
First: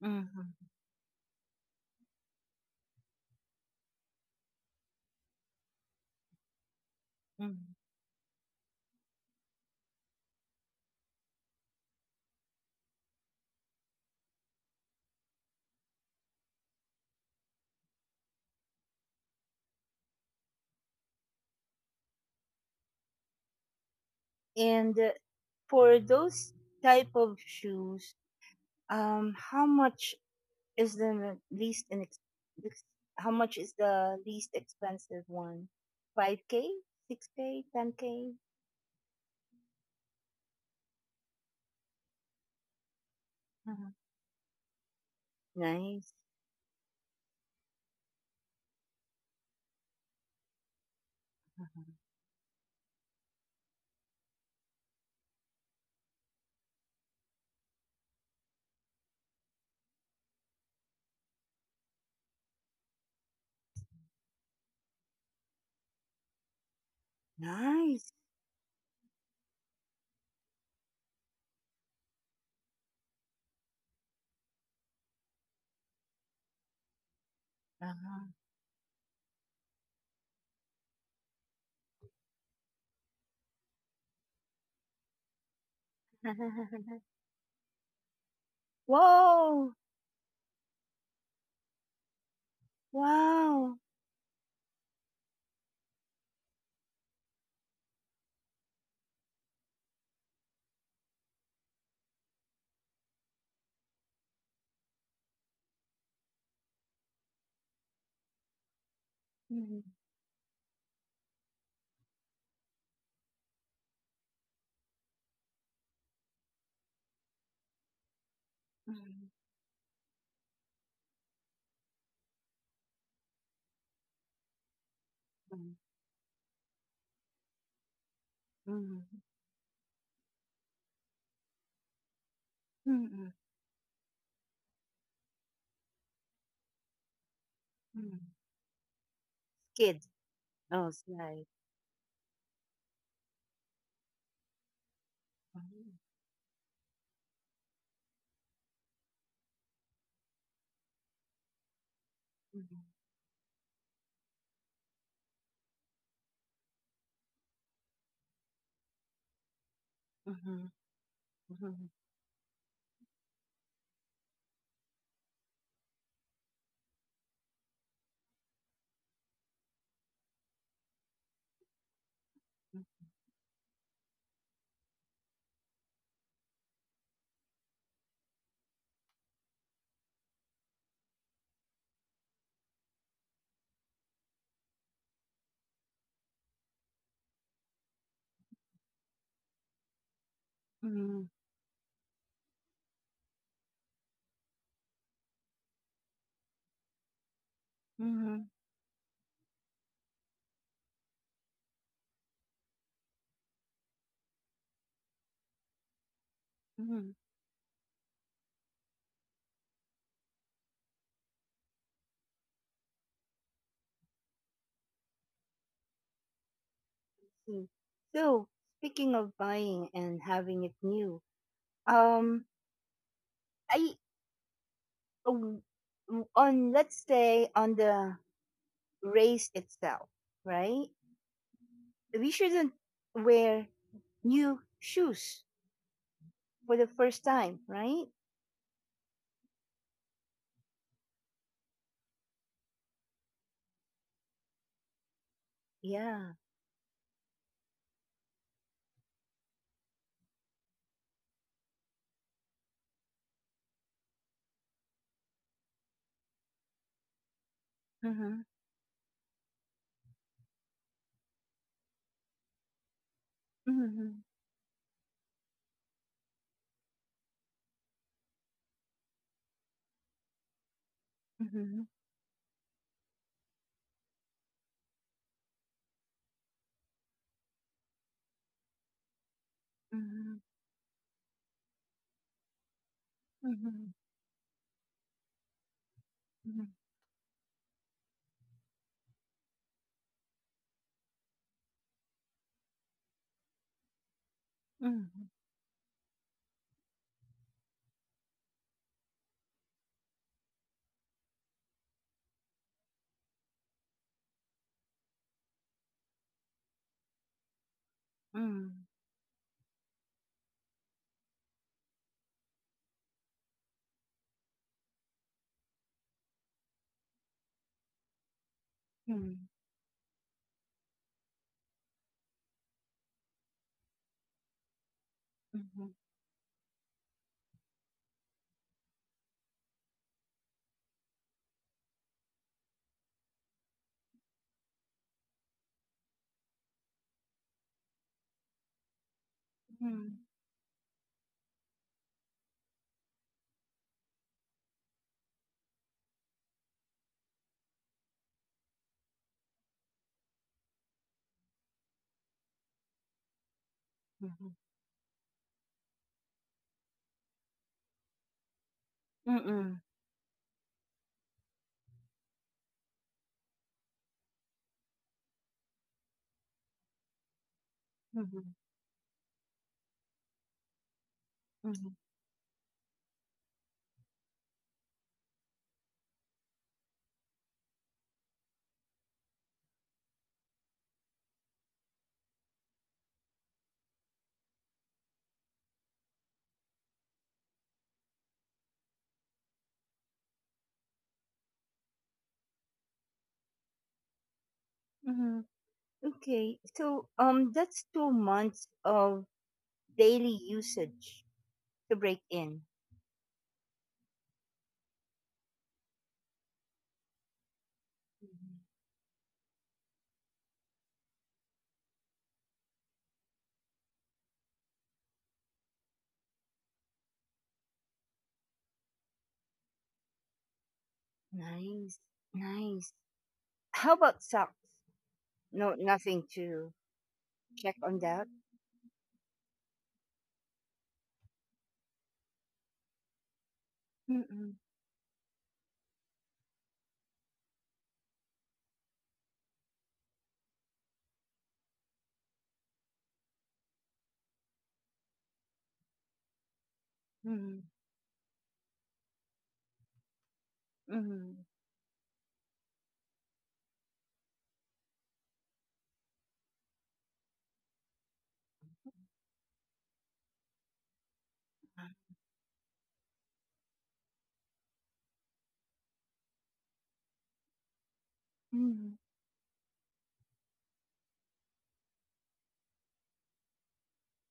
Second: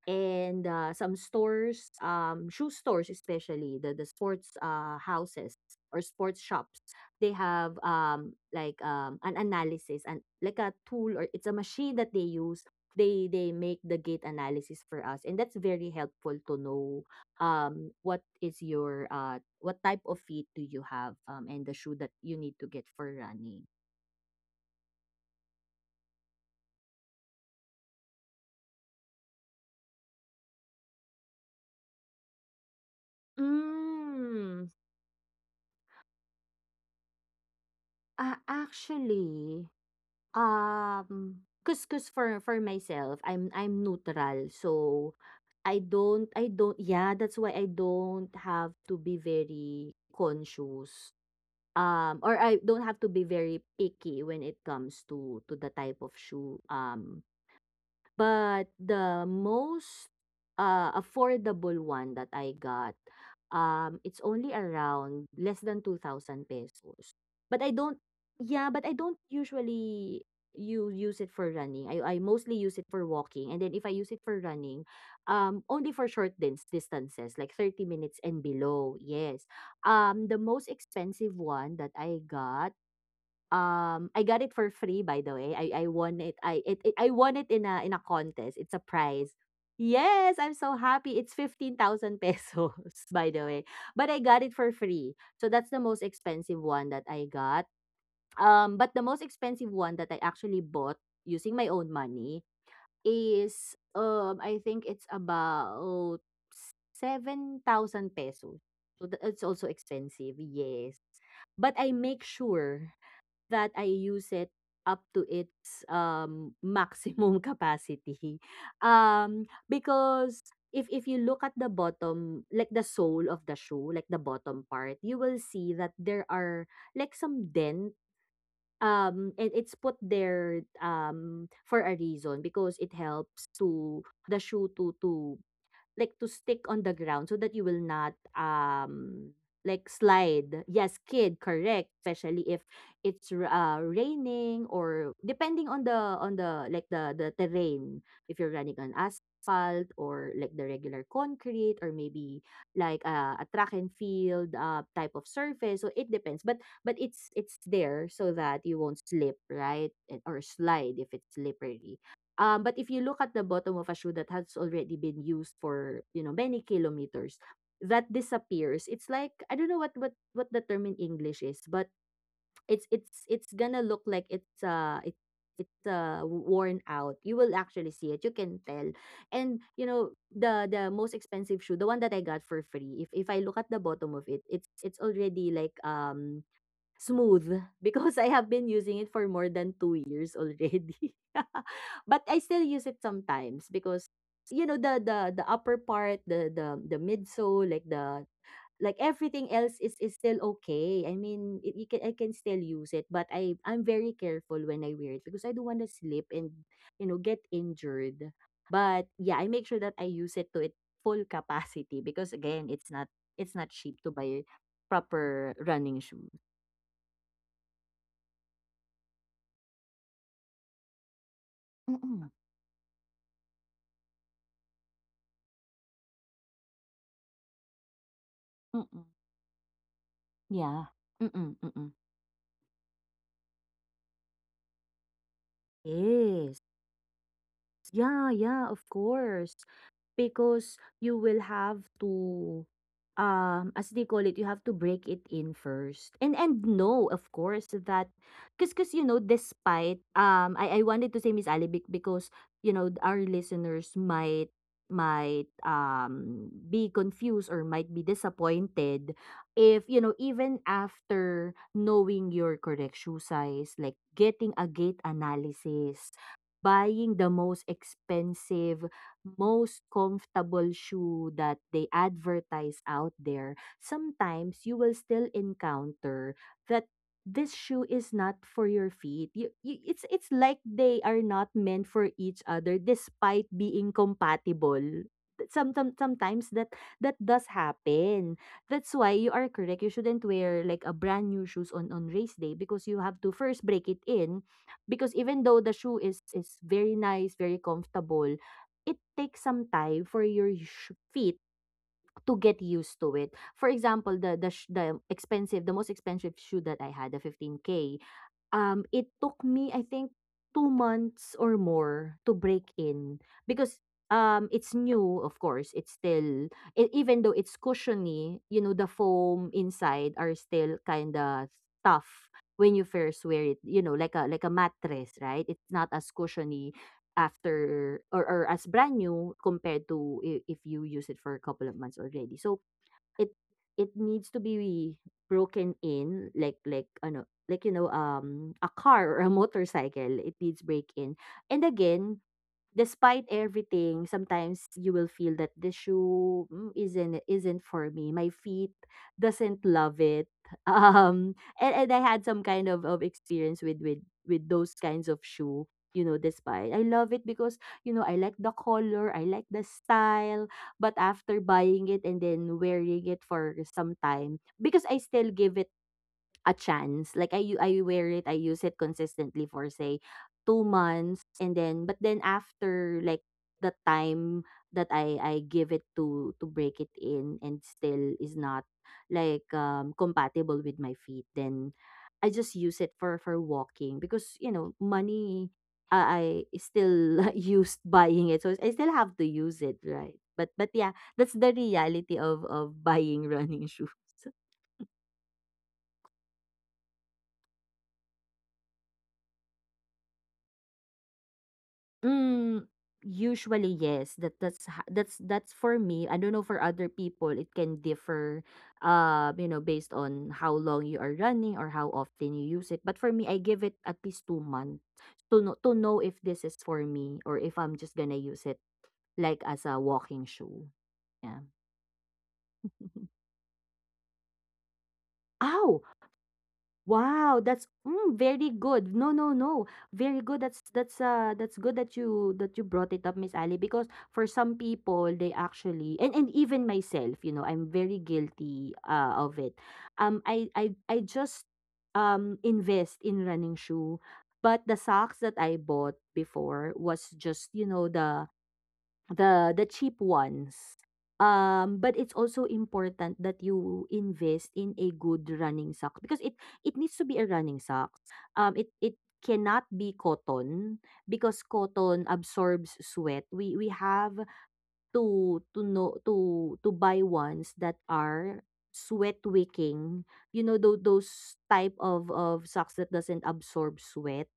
hmm hmm
And some stores, shoe stores especially, the sports houses or sports shops, they
hmm.
have, like, an analysis and like a tool, or it's a machine that they use. They make the gait analysis for us, and that's very helpful to know what is your what type of feet do you have, and the shoe that you need to get for running.
And for those type of shoes, how much is the least ex- how much is the least
Mm,
expensive one? Five k, six k, ten k.
actually. Cause for myself, I'm
Uh-huh.
neutral. So,
Nice,
I don't yeah, that's why I don't have to be very conscious.
uh-huh.
Or I don't have to be very picky when it comes to the type of shoe. But the most affordable one that I got, it's only around less than 2,000 pesos. But I don't,
Nice.
yeah, but I don't usually you use it for running. I mostly use it for walking. And then if I use it for running, only for short dins distances, like 30 minutes
Uh-huh.
and below. Yes. The most expensive one that I got, I got it for free, by the way. I won it. I won it in a contest. It's a prize.
Whoa!
Yes, I'm so happy. It's 15,000 pesos by the way.
Wow!
But I got it for free. So that's the most expensive one that I got. But the most expensive one that I actually bought using my own money is, I think it's about 7,000 pesos. So it's also
Mhm,
expensive. Yes, but I make sure that I use it up to its, maximum capacity.
mhm,
Because if you look at the bottom, like the sole of the shoe, like the bottom part, you will see
mhm,
that there are like some dent,
mhm,
and it's put there, for a reason, because it
mhm,
helps to the shoe to like to stick on the ground so that you will not
mhm.
like
Skid.
slide.
Oh,
Yes, kid,
slide.
correct. Especially if raining, or depending on
Mhm,
the like the terrain. If you're running on asphalt or like the regular concrete, or maybe like a track and field type of surface. So it depends. But it's there so that you won't slip, right? And or
mhm,
slide if it's
mhm, mhm,
slippery. But if you look at the bottom of a shoe that has already been used for, you know, many kilometers, that disappears. It's like, I don't know what what the term in English is, but it's gonna look like it's worn out. You will actually see it. You can tell. And you know the most expensive shoe, the one that I got for free, if I look at the bottom of it, it's already like, smooth, because I have been using it for more than 2 years already.
mhm,
But I still use it sometimes because, you know, the upper part, the midsole, like the
mhm,
everything else is still okay. I mean, you can, I can still use it, but I'm very careful when I wear it because I don't want to slip and, you
mhm.
know, get injured. But yeah, I make sure that I use it to its full capacity because, again, it's not cheap to buy proper running shoes.
Mm. So, speaking of buying and having it new, um, I, um, on let's say on the
Mm.
race itself,
Yeah.
right?
Mm, mm.
We shouldn't wear new shoes
Yes.
for the first time, right?
Yeah, yeah, of course. Because you will have to, as they call it, you have to break it in first.
Yeah.
And know, of course, that because you know, despite, I wanted to say Miss Ali because, you know, our listeners might be confused or might be
Mm-hmm.
disappointed if, you know, even after knowing your correct shoe size, like
Mm-hmm.
getting a gait analysis, buying the most expensive, most comfortable shoe that
Mm-hmm.
they advertise out there, sometimes you will still encounter that this shoe is not for your feet. It's like they are not meant for each other despite being
Mm-hmm.
compatible. Sometimes
Mm-hmm.
that does happen. That's why you are correct. You shouldn't wear like a brand new shoes on race day, because you have to first break it in, because
Mm-hmm.
even though the shoe is very nice, very comfortable, it takes some time for your feet to get used to it. For example, the the expensive, the most expensive shoe that I had, the 15K.
Mm-hmm.
It took me, I think, 2 months or more to break in because, it's new, of course. It's still, e even though it's cushiony, you know, the
Mm-hmm.
foam inside are still kinda tough when you first wear it, you know, like a mattress, right? It's not
Mm-hmm.
as cushiony after, or as brand new, compared to I if you use it for a couple of months already. It it needs to be broken in like a car or a motorcycle, it needs break in. And again, despite everything, sometimes you will feel that the shoe, "Mm, isn't for me. My feet doesn't love it." Um, and I had some kind of experience with those kinds of shoe. You know, despite I love it because you know I like the color, I
Mm-hmm.
like the
Mm-hmm.
style. But after buying it and then wearing it for some time, because I still give it a chance. Like I wear it, I
Mm-hmm.
use it consistently for say 2 months and then but then after like the time that I give it to break it in and still is not like compatible with my feet, then I just use it for walking because you know money I still used buying it, so I still have to use it, right? But yeah, that's the reality of buying running shoes.
Mm-hmm. Okay, so that's 2 months of daily usage to break in.
Mm, usually yes, that that's ho- that's for me. I don't know for other people, it can differ
Mhm.
you know, based on how long you are running or how often you use it. But for me, I give it at least 2 months to know if this is for me or if I'm just gonna use it like as a walking shoe. Yeah.
Nice, nice. How about socks? No,
Ow!
nothing to
Wow, that's
check on that.
very good. No, no, no. Very good. That's good that you brought it up, Miss Ali, because for some
Mm-mm,
people they actually and even myself, you know, I'm very guilty of it. I just invest in running shoe, but the socks that I bought before was just, you
mm-mm,
know, the cheap ones.
mm-mm,
But it's also important that you invest in a good running sock because it needs to be a running sock. It cannot be cotton because cotton absorbs sweat. We have to know to buy ones that are
mm-mm,
sweat wicking. You know those type of socks that doesn't absorb sweat.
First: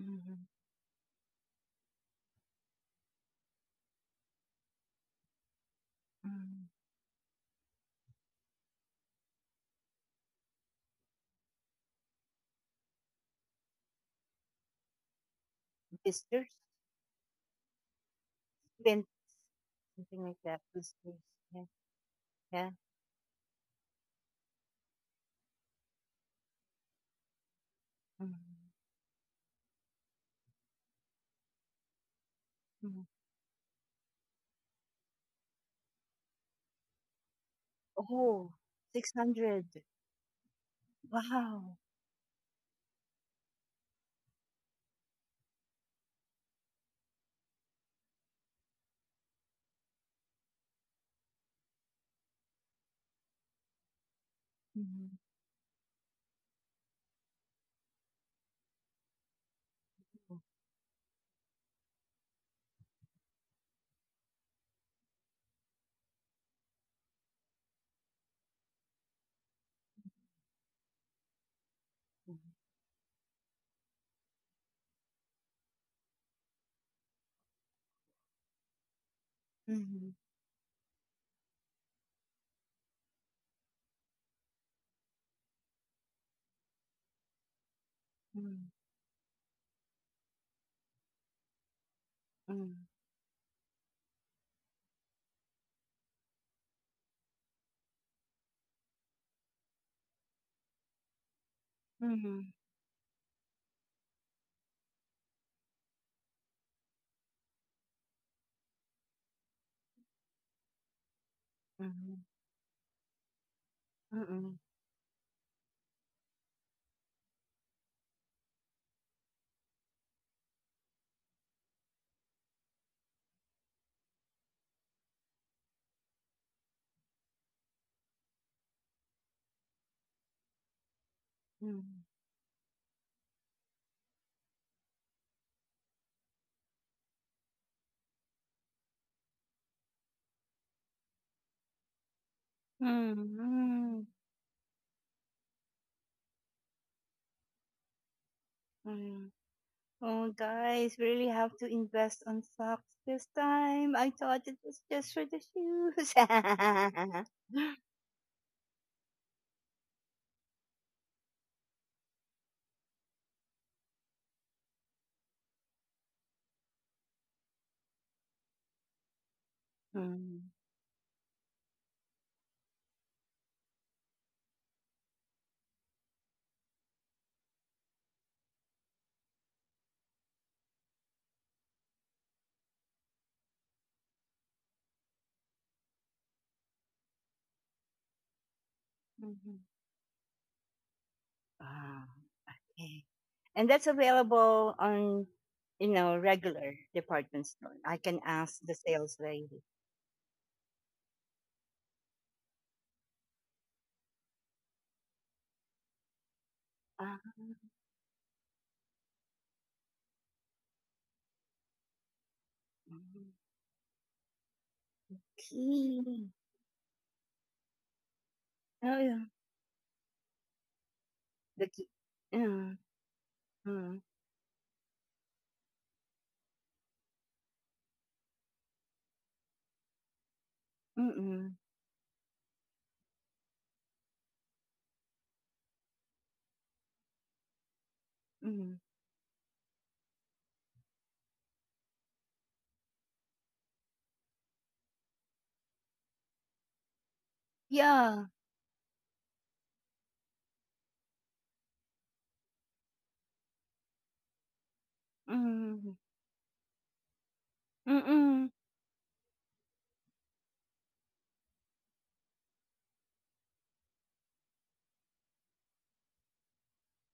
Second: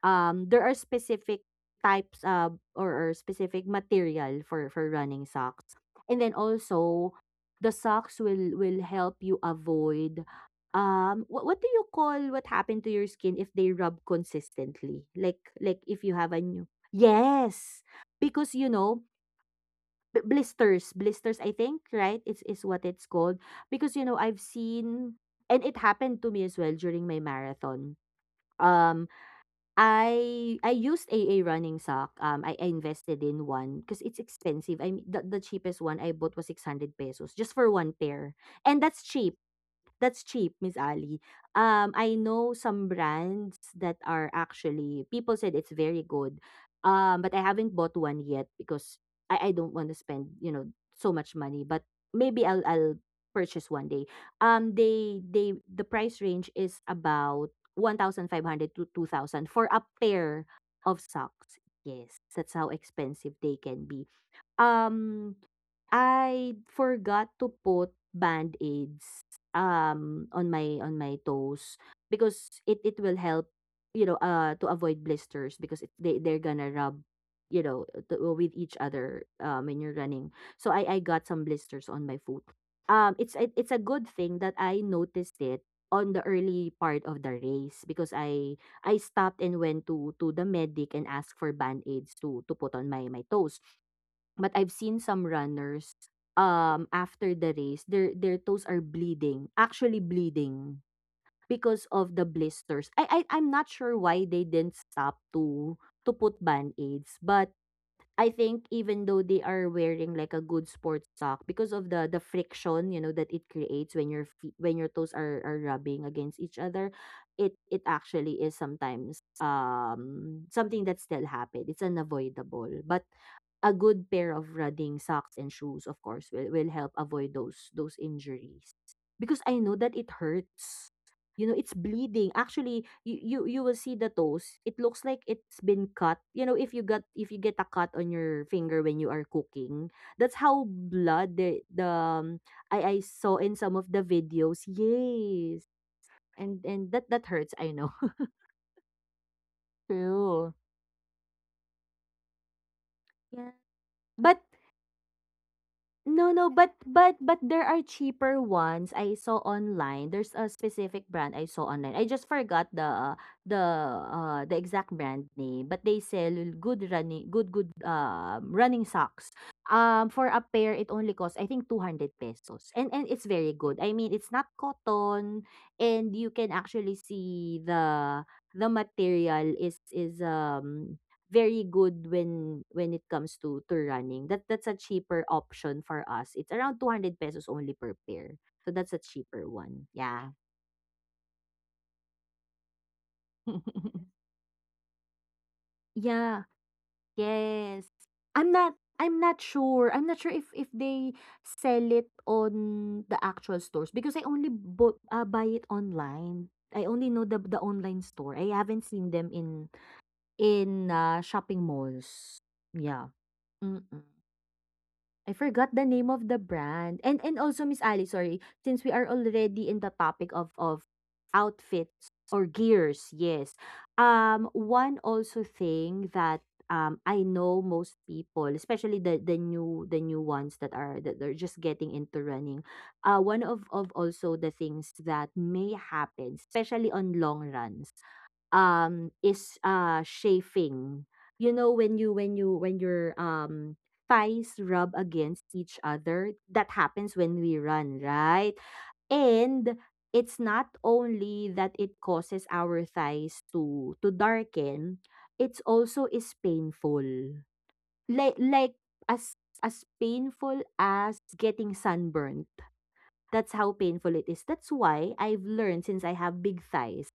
mm-mm,
Um, there are specific types or specific material for running socks. And then
mm-mm.
also the socks will help you avoid what do you call what happened to your skin if they rub consistently? Like if you have a
Blisters,
new— Yes. Because you know
been something
b-
like that.
blisters
Blisters,
blisters I
yeah,
think right it's is
yeah.
what it's called because you know I've seen and it happened to me as well during my marathon.
Mm-hmm,
um. I used a running sock. I
mm-hmm.
invested in one because it's expensive. I mean, the cheapest one I bought was 600 pesos just for one pair.
Oh,
And that's cheap.
600.
That's cheap, Miss Ali.
Wow.
I know some brands that are actually people said it's very good. But I haven't bought one yet because I don't want to spend, you know, so much money. But maybe I'll purchase one day.
Mm-hmm,
The price range is about 1,500 to 2,000 for a pair of socks. Yes, that's how expensive they can be. Um, I forgot to put Band-Aids, on my toes because it will help, you know, to avoid blisters because it, they they're gonna rub, you know, to, with each other when you're
mm-hmm,
running. So I got some blisters on my foot. It's a good thing that I noticed it on the early part of the race because
mm-hmm,
I stopped and went to the medic and asked for band-aids to put on my toes. But I've seen some runners, after the race, their toes are bleeding, actually bleeding because of the
mm-hmm,
blisters. I'm not sure why they didn't stop to put band-aids, but I think even though they are wearing like a good sports sock because of the
mm-hmm.
the friction, you know, that it creates when your
Mm,
feet when your toes are rubbing against each other, it actually is sometimes something that still happen. It's unavoidable. But a good pair of running socks and shoes, of course, will help avoid those injuries. Because I know that it hurts. You know, it's
mm,
bleeding. Actually, you will see the toes. It looks like it's been cut. You know, if you got if you get a cut on your finger when you are cooking, that's how blood the I
mm,
saw in some of the
mm,
videos. Yes. And that that hurts, I know.
mm. Oh,
True.
guys, really have to invest on socks this
Yeah.
time. I
But
thought it was just for the shoes.
no, no, but there are cheaper ones I saw online. There's a specific brand I saw online. I just forgot the the the exact brand name, but they sell good running good good running socks. Um, for a
Mm,
pair it only costs I think 200 pesos. And it's very good. I mean, it's not cotton and you can actually see the material is very good when it comes to running. That's a cheaper option for us. It's around 200 pesos only per pair. So that's a cheaper
mhm.
one. Yeah.
Ah, okay. And that's available on, you know,
Yeah,
regular department store.
yes.
I can
I'm
ask the
not
sales
I'm not
lady.
sure. I'm not sure if they sell it on the actual stores because I only bought buy it online. I only
Ah,
know the online store. I haven't seen them in shopping malls. Yeah.
mm,
Mm-mm. I forgot the name of
key.
the brand. And also Miss Ali, sorry, since we
Oh,
are
yeah.
already in the topic of
The key.
outfits or
Yeah.
gears, yes.
Mm,
Um, one also thing that I know most people, especially the new ones that are
mm, mm,
just getting into running. Uh, one of also the things that may happen, especially on long runs,
mm.
um, is chafing, you know, when you when you when you're thighs rub against each other. That happens when we run,
Yeah.
right? And it's not only that it causes our thighs to darken, it's also is painful. Like
Mm.
like as as painful as getting sunburnt. That's how painful it is. That's why I've learned since I have big thighs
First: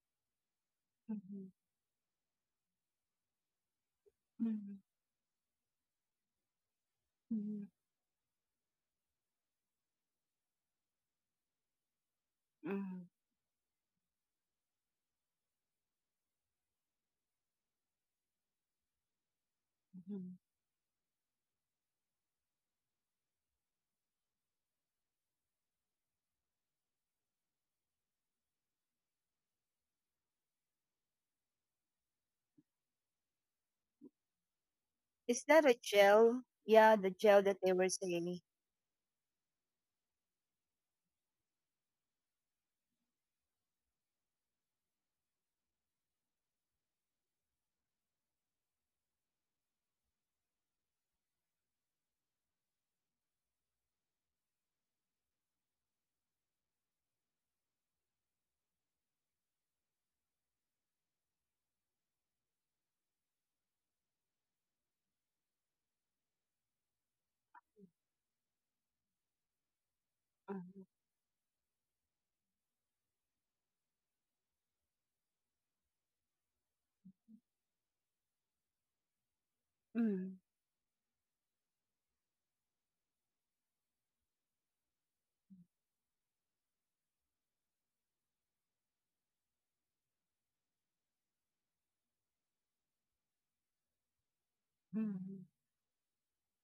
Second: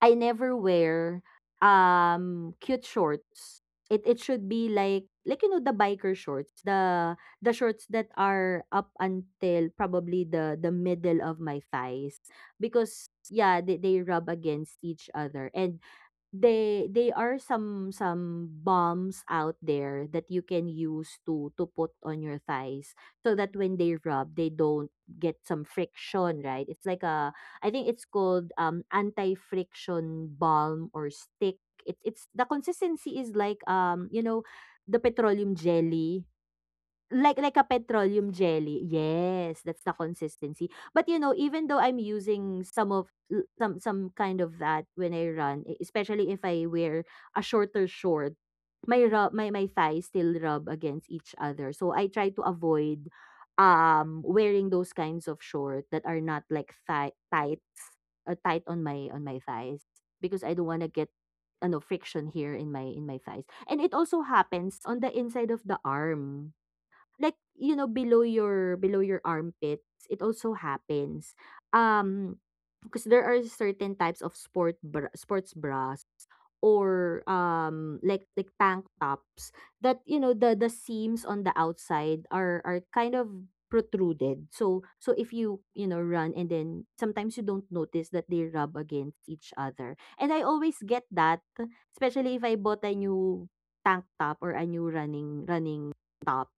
I never wear,
Mhm.
cute shorts. It should be
Mhm.
like you know, the biker shorts, the
Mhm.
shorts that are up until probably the middle of my thighs
Mhm.
because, yeah, they rub against each other and they are some bombs out there that you
Mhm.
can use to put on your thighs so that when they rub they don't get some friction, right? It's like a— I think it's called anti-friction balm or stick. It's the consistency is like um, you know, the
Is
petroleum
that a
jelly,
gel? Yeah, the gel that
like a
they were
petroleum
saying.
jelly. Yes, that's the consistency. But you know, even though I'm using some some kind of that when I run, especially if I wear a shorter short, my thighs still rub against each other. So I try to avoid wearing those kinds of short that are not like thigh tights or tight on my thighs because I don't want to get ano friction here in my thighs. And it also happens on the inside of the arm, like you know below your armpits it also
Mhm.
happens, um, because there are certain types of sport bra, sports bras or like tank tops that you
Mm.
know the seams on the outside are kind of protruded, so so if you you know run and then sometimes you don't notice that they rub against each other and I always get that especially if I bought a new tank top or a new
Mhm.
running running top.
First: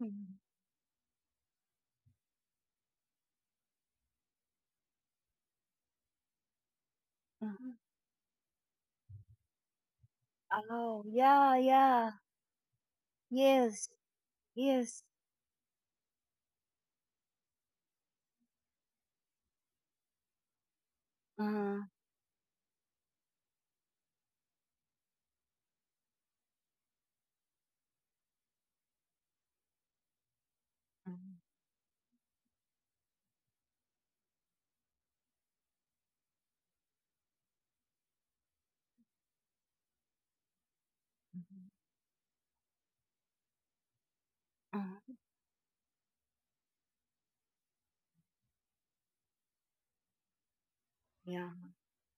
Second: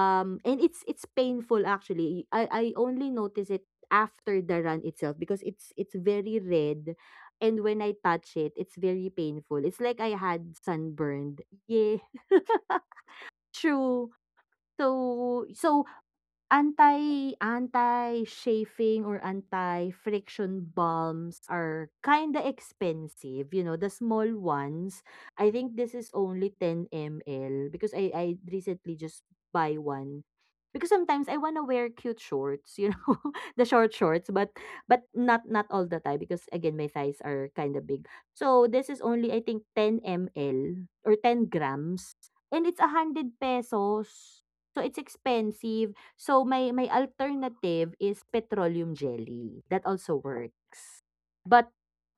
Mhm.
And it's painful actually. I only notice it after the run itself because it's very red and
Mhm.
when I touch it, it's very painful. It's like I had
Oh,
sunburned.
yeah,
Yeah.
yeah. Yes.
True.
Yes.
So so anti— anti-chafing or anti-friction balms
Uh,
are kinda expensive, you know, the small ones. I think this is only 10 ml because I recently just buy one. Because sometimes I
mhm.
wanna wear cute shorts, you know, the short shorts, but not not all the time because again my thighs are kinda big. So this is only I think 10 ml or 10
Mhm.
grams and it's 100 pesos. So it's
uh,
expensive. So, my alternative is petroleum jelly. That also works.
yeah.
But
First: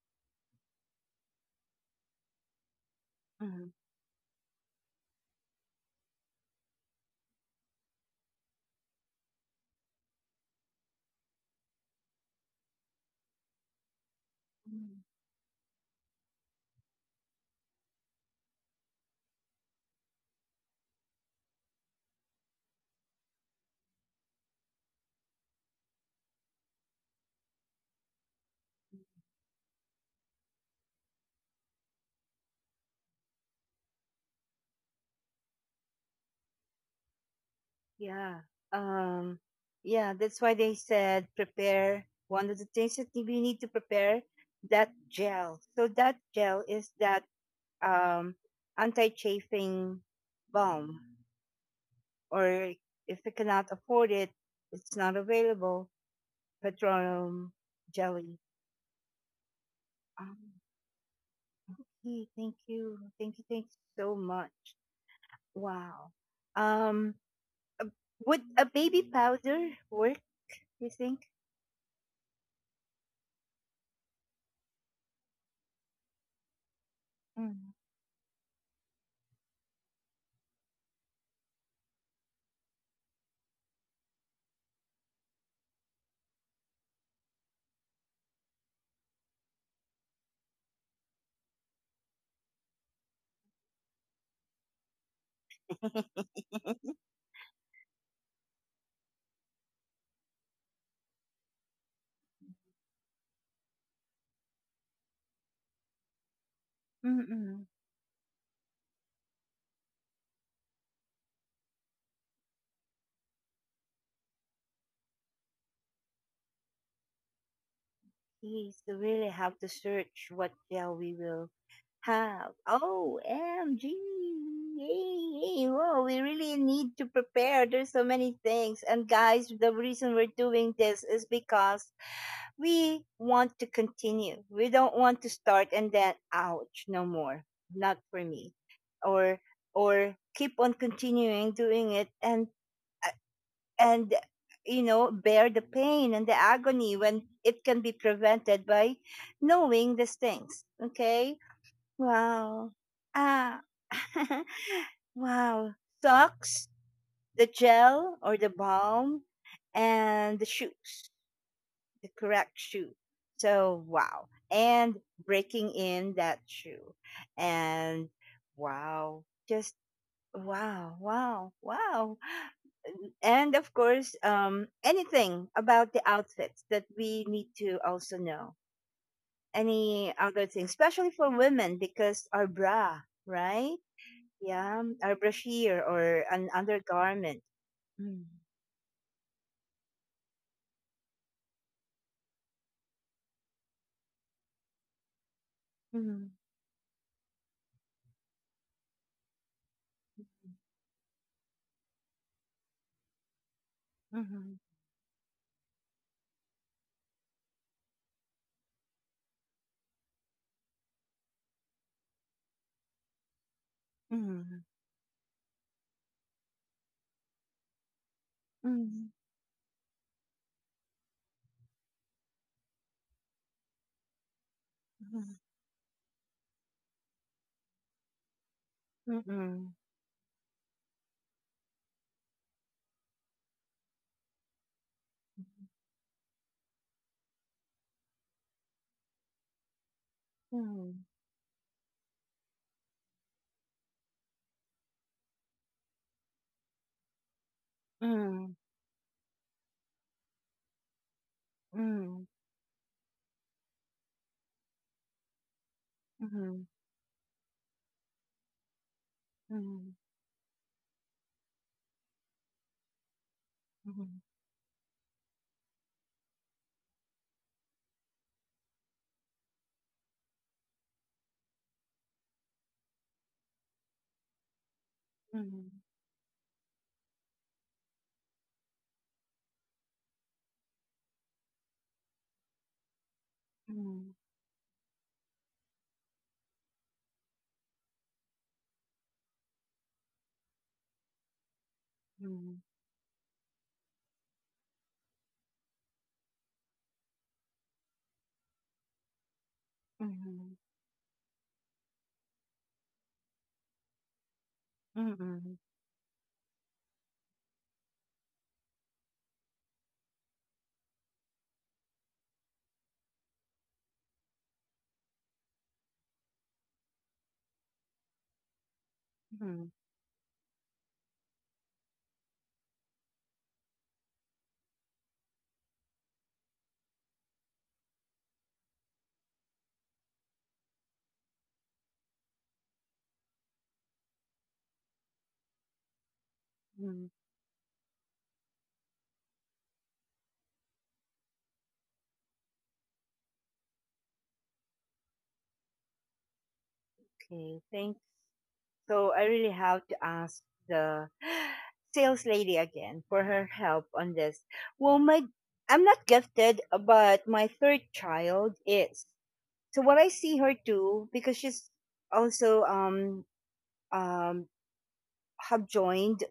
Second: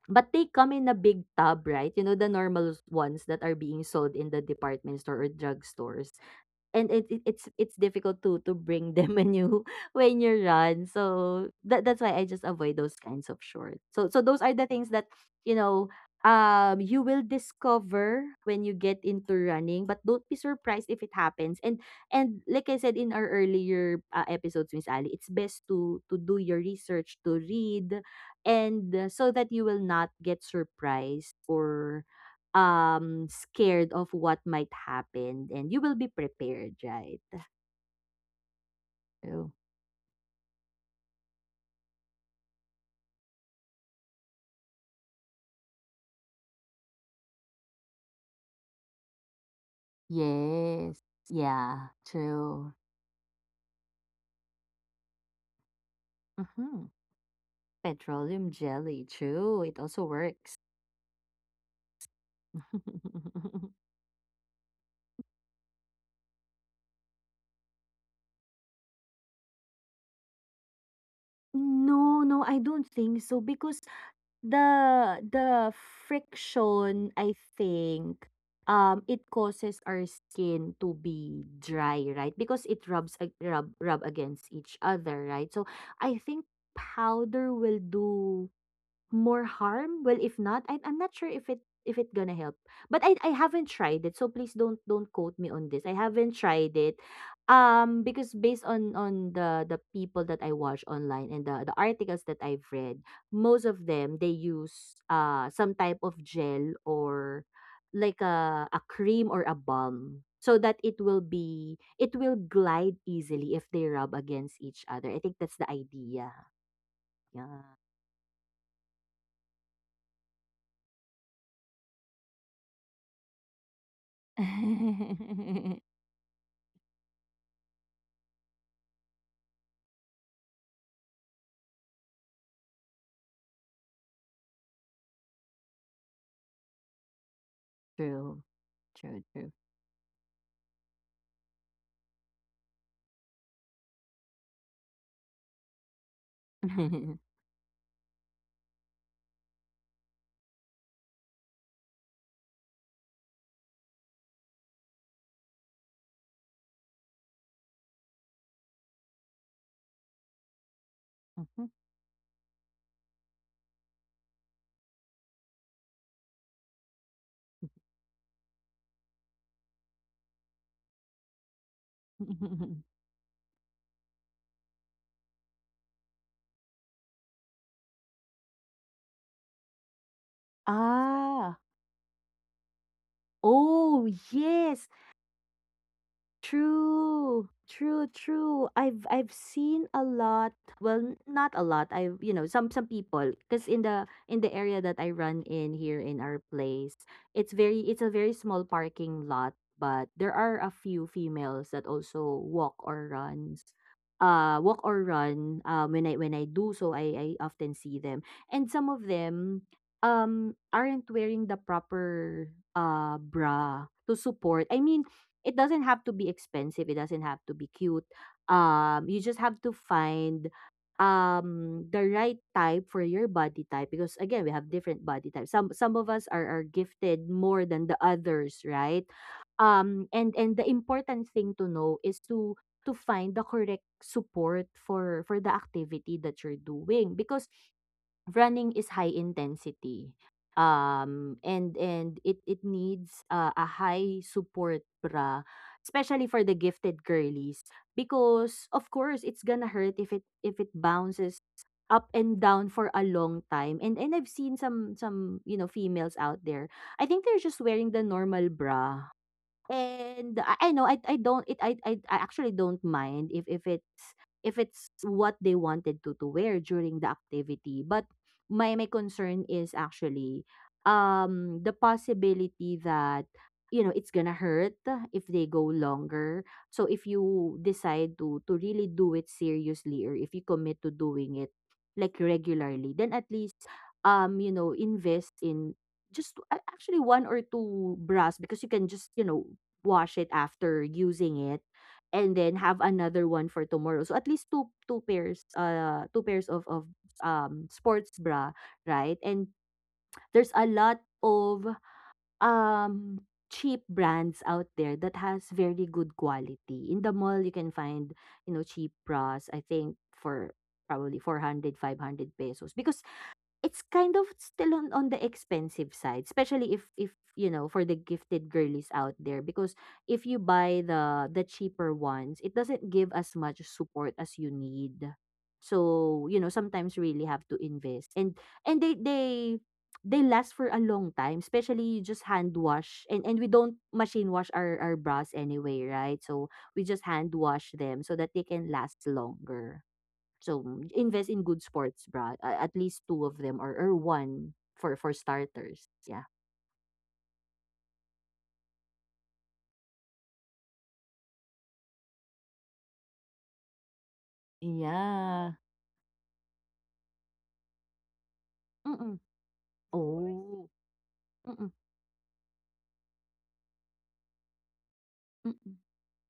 they come in a big tub, right? You know, the normal ones that are
Mm.
being sold in the department store or drugstores. And it it's difficult to bring them when you when you run, so that's why I just avoid those kinds of shorts. So those are the things
Mhm.
that you know you will discover when you get into running, but don't be surprised if it happens. And like I said in our earlier episodes, Miss Ali, it's best to do your research, to read, and so that you will not get surprised or scared of what might happen, and you will be prepared, right?
Yeah. Um,
True.
yeah, that's why they said prepare. One of the things that you need to prepare, that gel. So that gel is that um, anti-chafing
Yes.
balm,
Yeah.
or
True.
if they cannot afford it, it's not available.
Mhm.
Petroleum jelly.
Petroleum jelly. True. It also
Um,
works.
hey, thank you, thank you, thank you so much. Wow. Um, would a baby powder work? You think?
No, no, I don't think so, because the friction, I
Mm.
think, it causes our skin to be dry, right? Because it rubs ag rub rub against each other, right? So, I think powder will do more harm. Well, if not, I'm not sure if it, if it gonna help. But I haven't tried it, so please don't quote me on this. I haven't tried it. Um, because based on on the people that I watch online and the articles that I've read, most of them they use some type of gel or
Mm-mm.
like a cream or a balm so that it will be, it will glide easily if they rub against each other. I think that's the idea. Yeah.
Yes, we really have to search what gel we will have. OMG! Yay! Whoa, we really need to prepare. There's so many things. And guys, the reason we're doing this is because we want to continue. We don't want to start and then ouch, no more. Not for
True.
me.
True,
Or
true.
or keep on continuing doing it and and you know, bear the pain and the agony
Mhm.
when it can be prevented by knowing these things. Okay, wow, ah wow, socks, the gel or the balm, and the shoes, the correct shoe. So wow, and breaking in that shoe, and wow, just wow, wow, wow. And of course, anything about the outfits that we need to also know, any other things, especially for
Ah.
women, because our bra, right?
Oh,
Yeah,
yes.
our brasier or an undergarment.
True, true,
Mm.
true. I've seen a lot. Well, n- not a lot. I've, you know, some people, because in the area that I run in here in
Mhm,
our place, it's very, it's a very small parking lot, but there are a few females that also walk or runs,
mhm,
walk or run. When I, when I do so, I often see them, and some of them aren't wearing the proper bra to
mhm,
support. I mean, it doesn't have to be expensive. It doesn't have to be cute.
mhm,
You just have to find the right type for your body type, because again we have different body types. Some of us are gifted more than the others, right?
mhm,
And the important thing to know is to find the correct support for the activity that you're doing, because running is high intensity.
mhm,
And it it needs a high support bra, especially for the gifted girlies,
mhm,
because of course it's gonna hurt if it bounces up
mhm,
and down for a long time. And I've seen some, you know, females out
mhm,
there. I think they're just wearing the normal bra.
mhm,
And I know, I don't, it, I I actually don't mind if it's, if it's what they wanted to wear during the activity. But my concern is actually the possibility that, you know, it's gonna hurt if
mhm,
they go
mhm,
longer. So if you decide to really do it seriously, or if you commit to doing it like regularly, then at least
mhm,
you know, invest in just actually one or two bras, because you can just, you know, wash it after using it and then
mhm,
have another one for tomorrow. So at least two, two pairs of sports bra, right? And
mhm,
there's
mhm,
a lot of um cheap brands out there that has
mhm,
very good quality. In the mall you can find, you know, cheap bras I think for probably 400 500 pesos, because it's kind of still on the expensive side, especially if, you know, for the gifted girlies out there.
mhm,
Because if you buy the cheaper ones, it doesn't give as much support as you need. So, you know, sometimes really have to invest, and and they last for a long time. Especially you just hand wash, and we don't machine wash our bras anyway, right? So we
mhm.
just hand wash them so that they can last longer. So, mm, invest in good sports bra. A- At least two of them, or one for starters. Yeah.
Okay, thanks. So I really have to ask the sales lady again for her help on this. Well, my,
Yeah.
I'm not gifted, but my third child is.
Mm-mm.
So what I see her
Oh.
do, because she's
Mm-mm.
also um have
Mm-mm.
joined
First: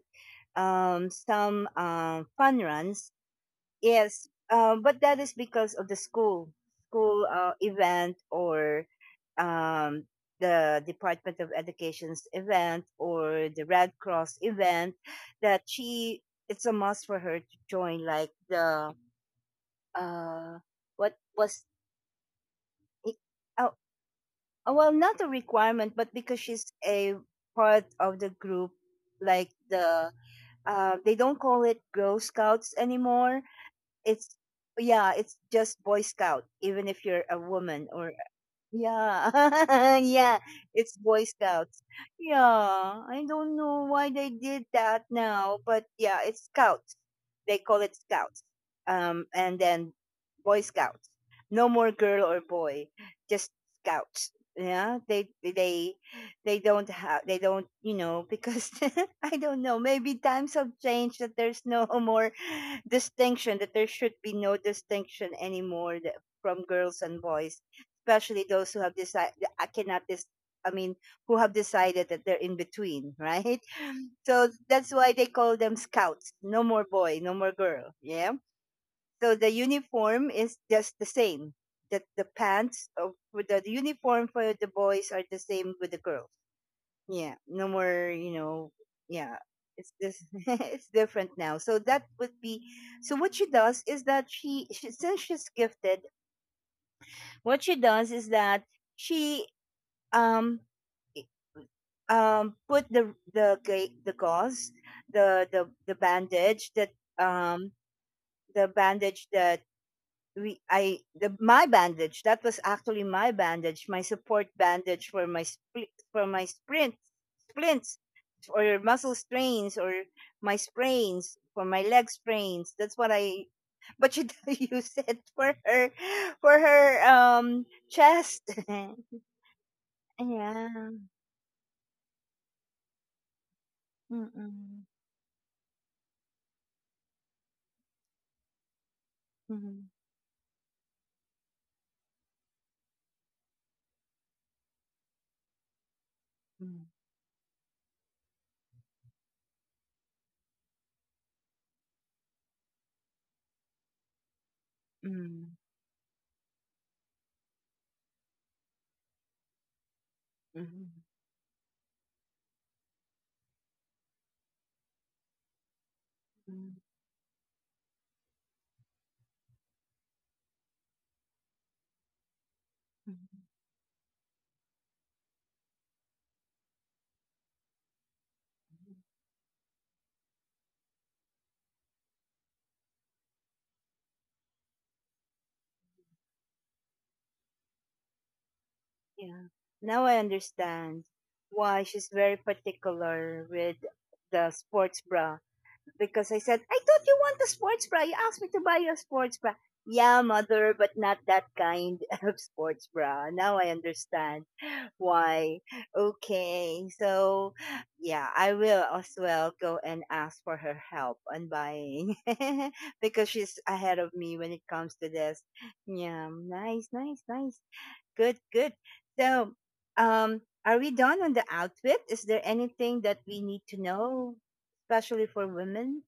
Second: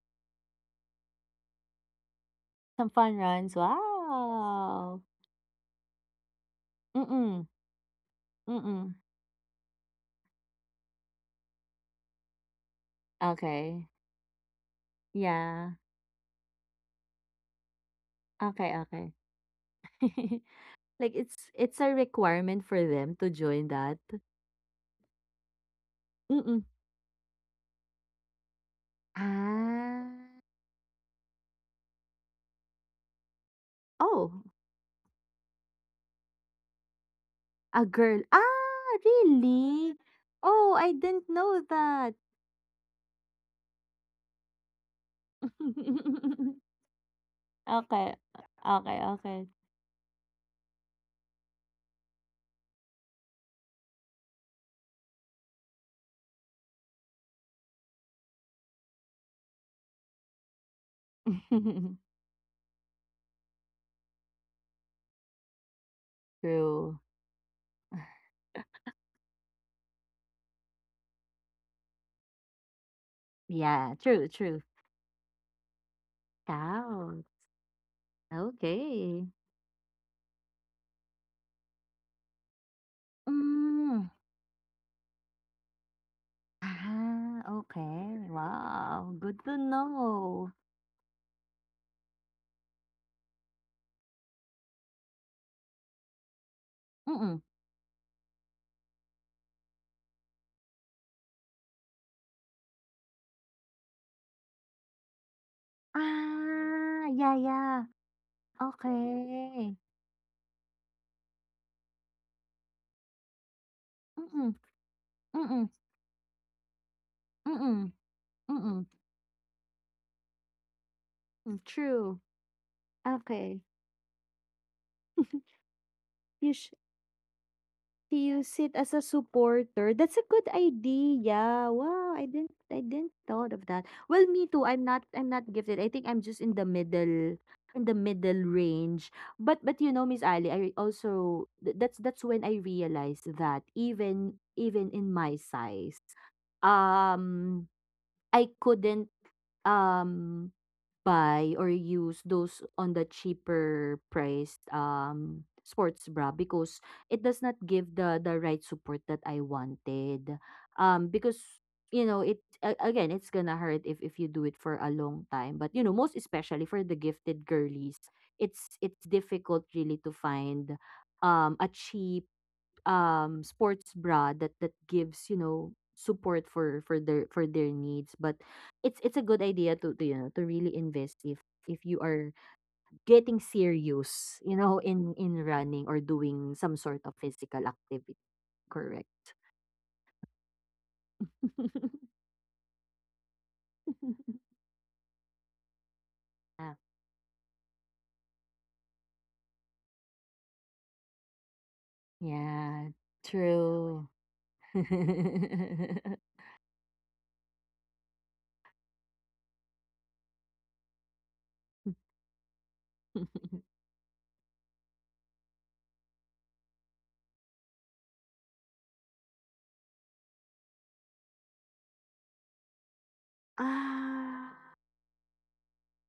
some fun
Some
runs.
fun runs.
Yes,
Wow.
but that is because of the school,
Mm-mm.
event, or
Mm-mm.
um, the Department of Education's event or the
Okay.
Red Cross event that
Yeah.
she, it's a must for her to join, like
Okay,
the
okay.
uh,
Like
what
it's
was
it's a requirement for
it,
them to join
oh,
that.
oh, well not a requirement, but because
Mm-mm.
she's a part of the group, like
Ah.
the uh, they don't call it Girl Scouts anymore, it's,
Oh,
yeah, it's just Boy Scout, even if you're a
a
woman or,
girl. Ah, really?
yeah. Yeah.
Oh, I
It's Boy
didn't know
Scouts.
that.
Yeah, I don't know why they did that now, but yeah, it's Scouts. They call it
Okay,
Scouts.
okay, okay.
And then Boy Scouts. No more girl or boy, just Scouts. Yeah, they they don't have they don't you know, because I don't know, maybe times have changed that there's no more distinction, that there should be no distinction anymore, that from
True.
girls and boys, especially those who have decided, I cannot this, I mean, who have decided that they're in between, right?
Yeah, true,
So
true.
that's why they call them scouts. No more boy,
Cow.
no more girl. Yeah.
Okay.
So the uniform is just the same. That the pants of for the
Mm.
uniform for the boys are the same with the girls. Yeah.
Ah,
No more,
okay.
you know,
Wow,
yeah.
good to
It's this
know.
it's different now. So that would be, so what she does is that she since she's gifted,
Mm-mm.
what she does is that she, um i- put the ga- the gauze, the bandage that,
Ah, yeah,
um
yeah.
the bandage that
Okay.
we I the my bandage that was actually my bandage, my support
Mm-mm,
bandage for my
mm-mm,
spli- for my sprints,
mm-mm,
splints or
mm-mm.
muscle strains or my sprains for
Mm,
my leg
true.
sprains, that's what I,
Okay.
but she use it for her,
You.
for her chest.
Use it as a supporter. That's a good
Yeah.
idea. Wow, I didn't, I didn't thought of that. Well, me too.
Mm-mm.
I'm not, I'm not gifted. I think I'm just in the middle, in the middle range. But,
Mhm.
you know, Miss Ali, I also th- that's when I realized that even, even in my size,
Mm.
um I couldn't um buy or use those on the cheaper priced
Mm.
sports bra because it does not give the right support that I wanted.
Mhm.
Um, because, you know, it again it's gonna hurt if you do it for a long time. But, you know, most especially
Mm.
for the gifted girlies, it's difficult really to find a cheap
Mhm.
sports bra that that gives, you know, support for their, for their needs. But
Mhm.
it's a good idea to, you know, to really invest if you are getting serious, you know, in running or doing some sort of physical activity. Correct.
Yeah. Now I understand why she's very particular with the sports bra. Because I said,
Yeah.
I thought you want a sports bra. You asked me to buy you a sports bra. Yeah, mother, but not that kind of sports
Yeah,
bra. Now I
true.
understand. Why? Okay. So, yeah, I will as well go and ask for her help on buying because she's ahead of me when it comes to this. Yeah, nice, nice, nice. Good, good. So, are we done on the outfit? Is there anything that we need to know,
Ah.
especially for women?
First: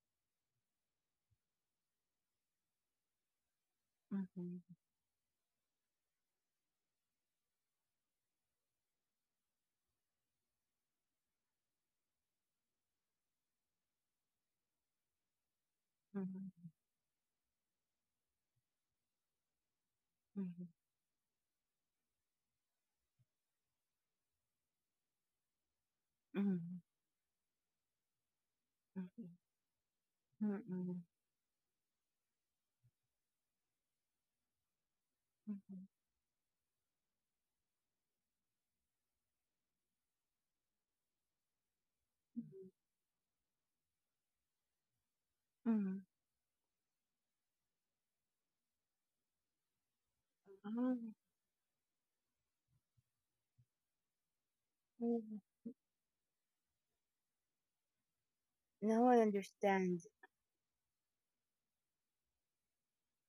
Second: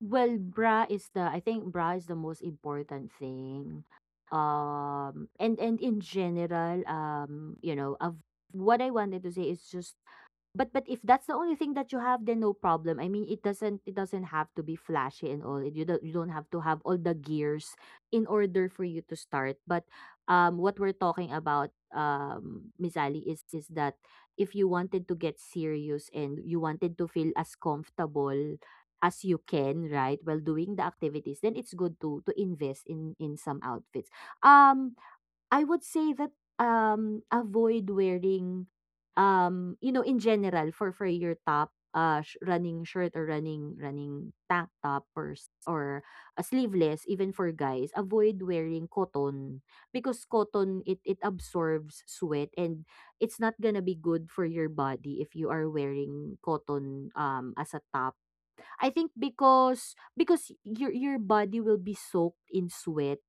Well, bra is the, I think bra is the most important thing.
Mm-hmm,
And in general, you know, of what I wanted to say is just, but if that's the only thing that you have, then no problem. I mean, it doesn't, it doesn't have to be flashy and all. You don't, you don't have to
mm-hmm,
have all the gears in order for you to start. But what we're talking about, Miss Ali, is that if you wanted to get serious and
mm-hmm,
you
mm-hmm,
wanted to feel as comfortable as you can, right, while doing the
mm-hmm,
activities, then it's good to invest in some outfits. Um,
mm-hmm,
I would
mm-hmm.
say that avoid wearing you know, in general for your top, running shirt or running, running tank top or or
Mm,
a sleeveless, even for guys, avoid wearing cotton, because cotton, it
mm.
it absorbs sweat, and it's not gonna be good for your body if you are wearing cotton as a top, I
No,
think,
I
because
understand.
because your body will be soaked in sweat,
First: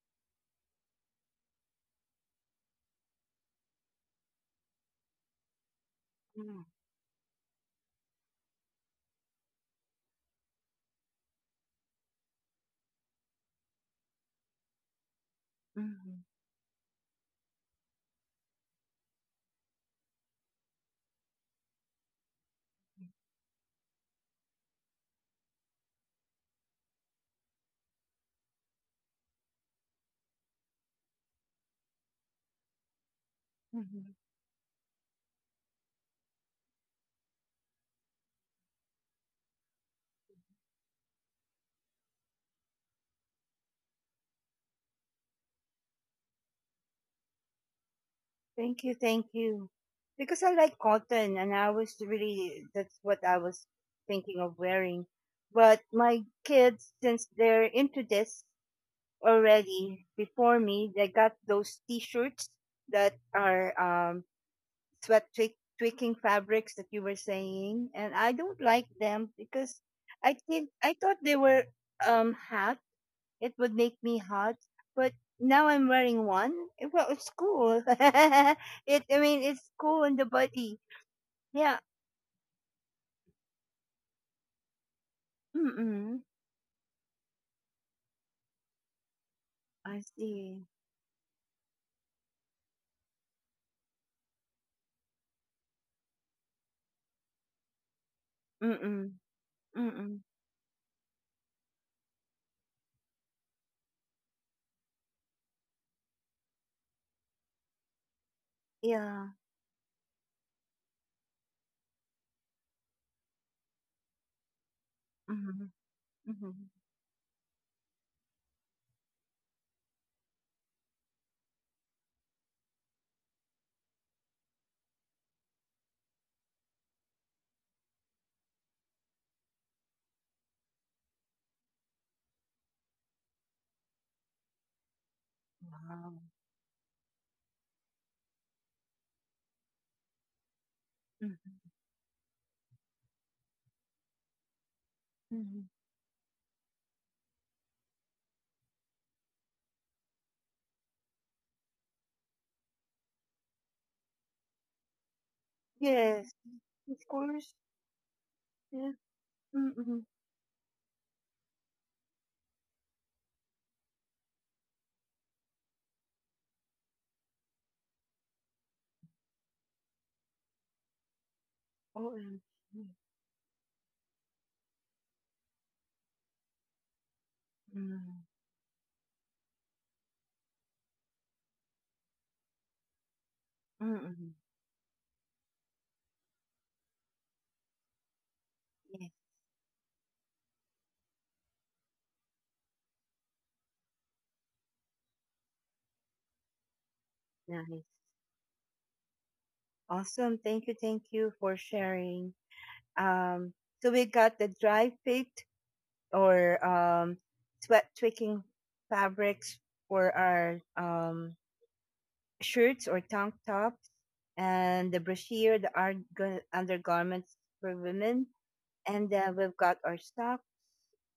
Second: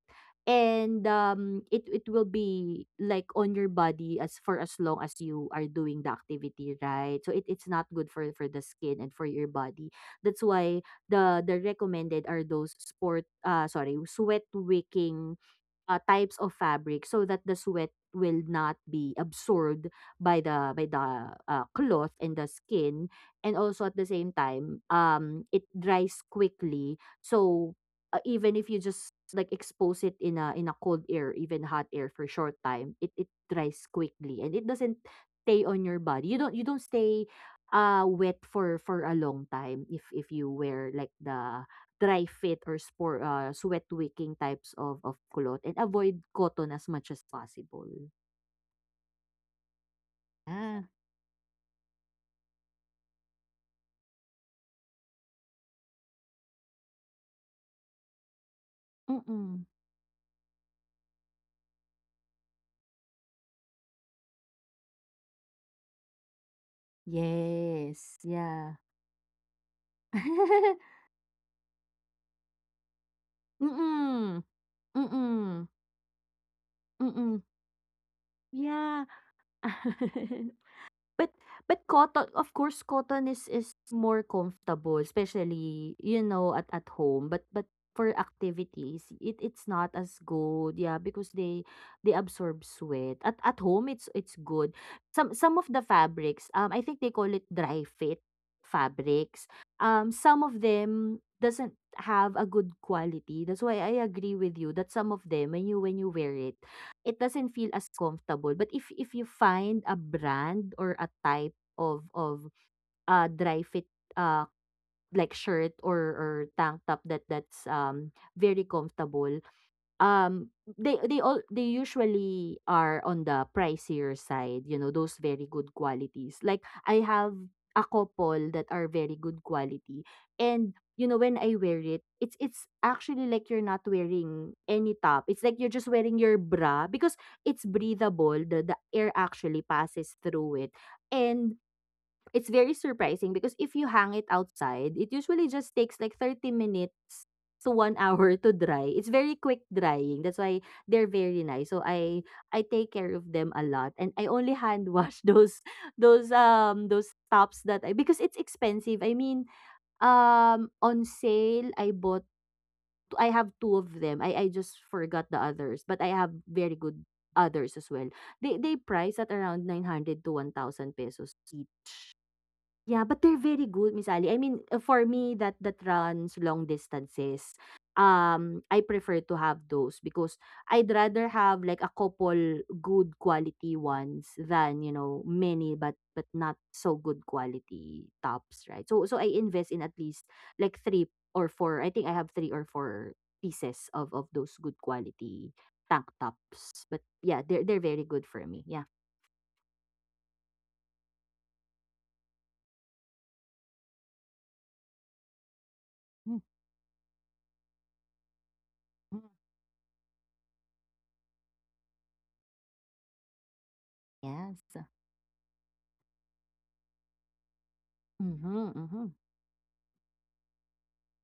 and it it will be like on your body as for as long as you are doing the
Yeah.
activity, right? So it, it's not good for the skin and for your body. That's why the recommended are those sport sorry sweat wicking
Mhm.
types of fabric, so that the sweat will not be absorbed by the by the cloth and the skin, and also at the same time it dries quickly. So even if you just like expose it in a, in a cold air, even hot air for short time, it dries
Mhm.
quickly, and it doesn't stay on your body. You don't, you don't stay wet for a long time if you wear like the dry fit or spor sweat wicking types of cloth, and avoid cotton as much as possible.
Thank you. Thank you. Because I like
Ah,
cotton and I was really, that's what I was thinking of wearing. But my kids, since they're into this
mm.
already before me, they got those t-shirts that are sweat twi- tweaking fabrics that you were saying. And
Yes,
I don't
yeah.
like them because I think, I thought they were hats. It would make me
Mm,
hot, but
mm,
now I'm wearing one. Eh, well, it's
mm,
cool. It,
yeah.
I mean, it's cool on the body.
But
Yeah.
but cotton, of course, cotton is more comfortable, especially,
Mm-mm.
you know, at home. But for activities, it it's not
I
as
see.
good, yeah, because they absorb sweat. At home it's good. Some of the fabrics, I think they call it dry fit
Mm-mm.
fabrics. Um,
Mm-mm.
some of them doesn't have a good quality. That's why I agree with you that some of them, when you, when you wear it, it doesn't feel as comfortable. But if you
Yeah.
find a brand or a type of, dry fit, uh, like
Mm-hmm.
shirt or
Mm-hmm.
tank top that that's, very comfortable, um they all, they usually are on the pricier side. You know, those very good qualities, like I have a couple that are very good quality, and, you know, when I wear it, it's actually like you're not wearing any top. It's like you're just
Wow.
wearing your bra, because it's breathable. The air actually passes through it. And
Mm-hmm.
it's very surprising, because if you hang it outside, it usually
Mm-hmm.
just takes like 30 minutes to 1 hour to dry. It's very quick drying. That's why they're very nice. So I take care of them a lot, and I only hand wash those,
Yes,
those
of course.
tops that I, because it's
Yeah.
expensive. I mean,
Mm-mm.
on sale I bought. I have two of them. I just forgot the others, but I have very good others as well. They price at around 900 to 1,000 pesos.
OMG. Mm
Yeah, but they're very good, Miss Ali. I mean, for me that runs long distances,
Hmm.
I prefer to have those because I'd rather have like a couple good quality
mm
ones
Hmm.
than, many but not so good quality tops, right? So
Yes,
so I invest in at least like three or four. I think I have three or four pieces of those good quality tank tops. But yeah, they're
nice.
very good for me. Yeah.
Awesome. Thank you. Thank you for sharing. Um, so we got the dry fit
Mm,
or sweat tweaking
mm.
fabrics for our shirts or tank tops,
Yes.
and the brassiere, the arg- undergarments for women,
Mm-hmm, mm-hmm.
and then we've got our socks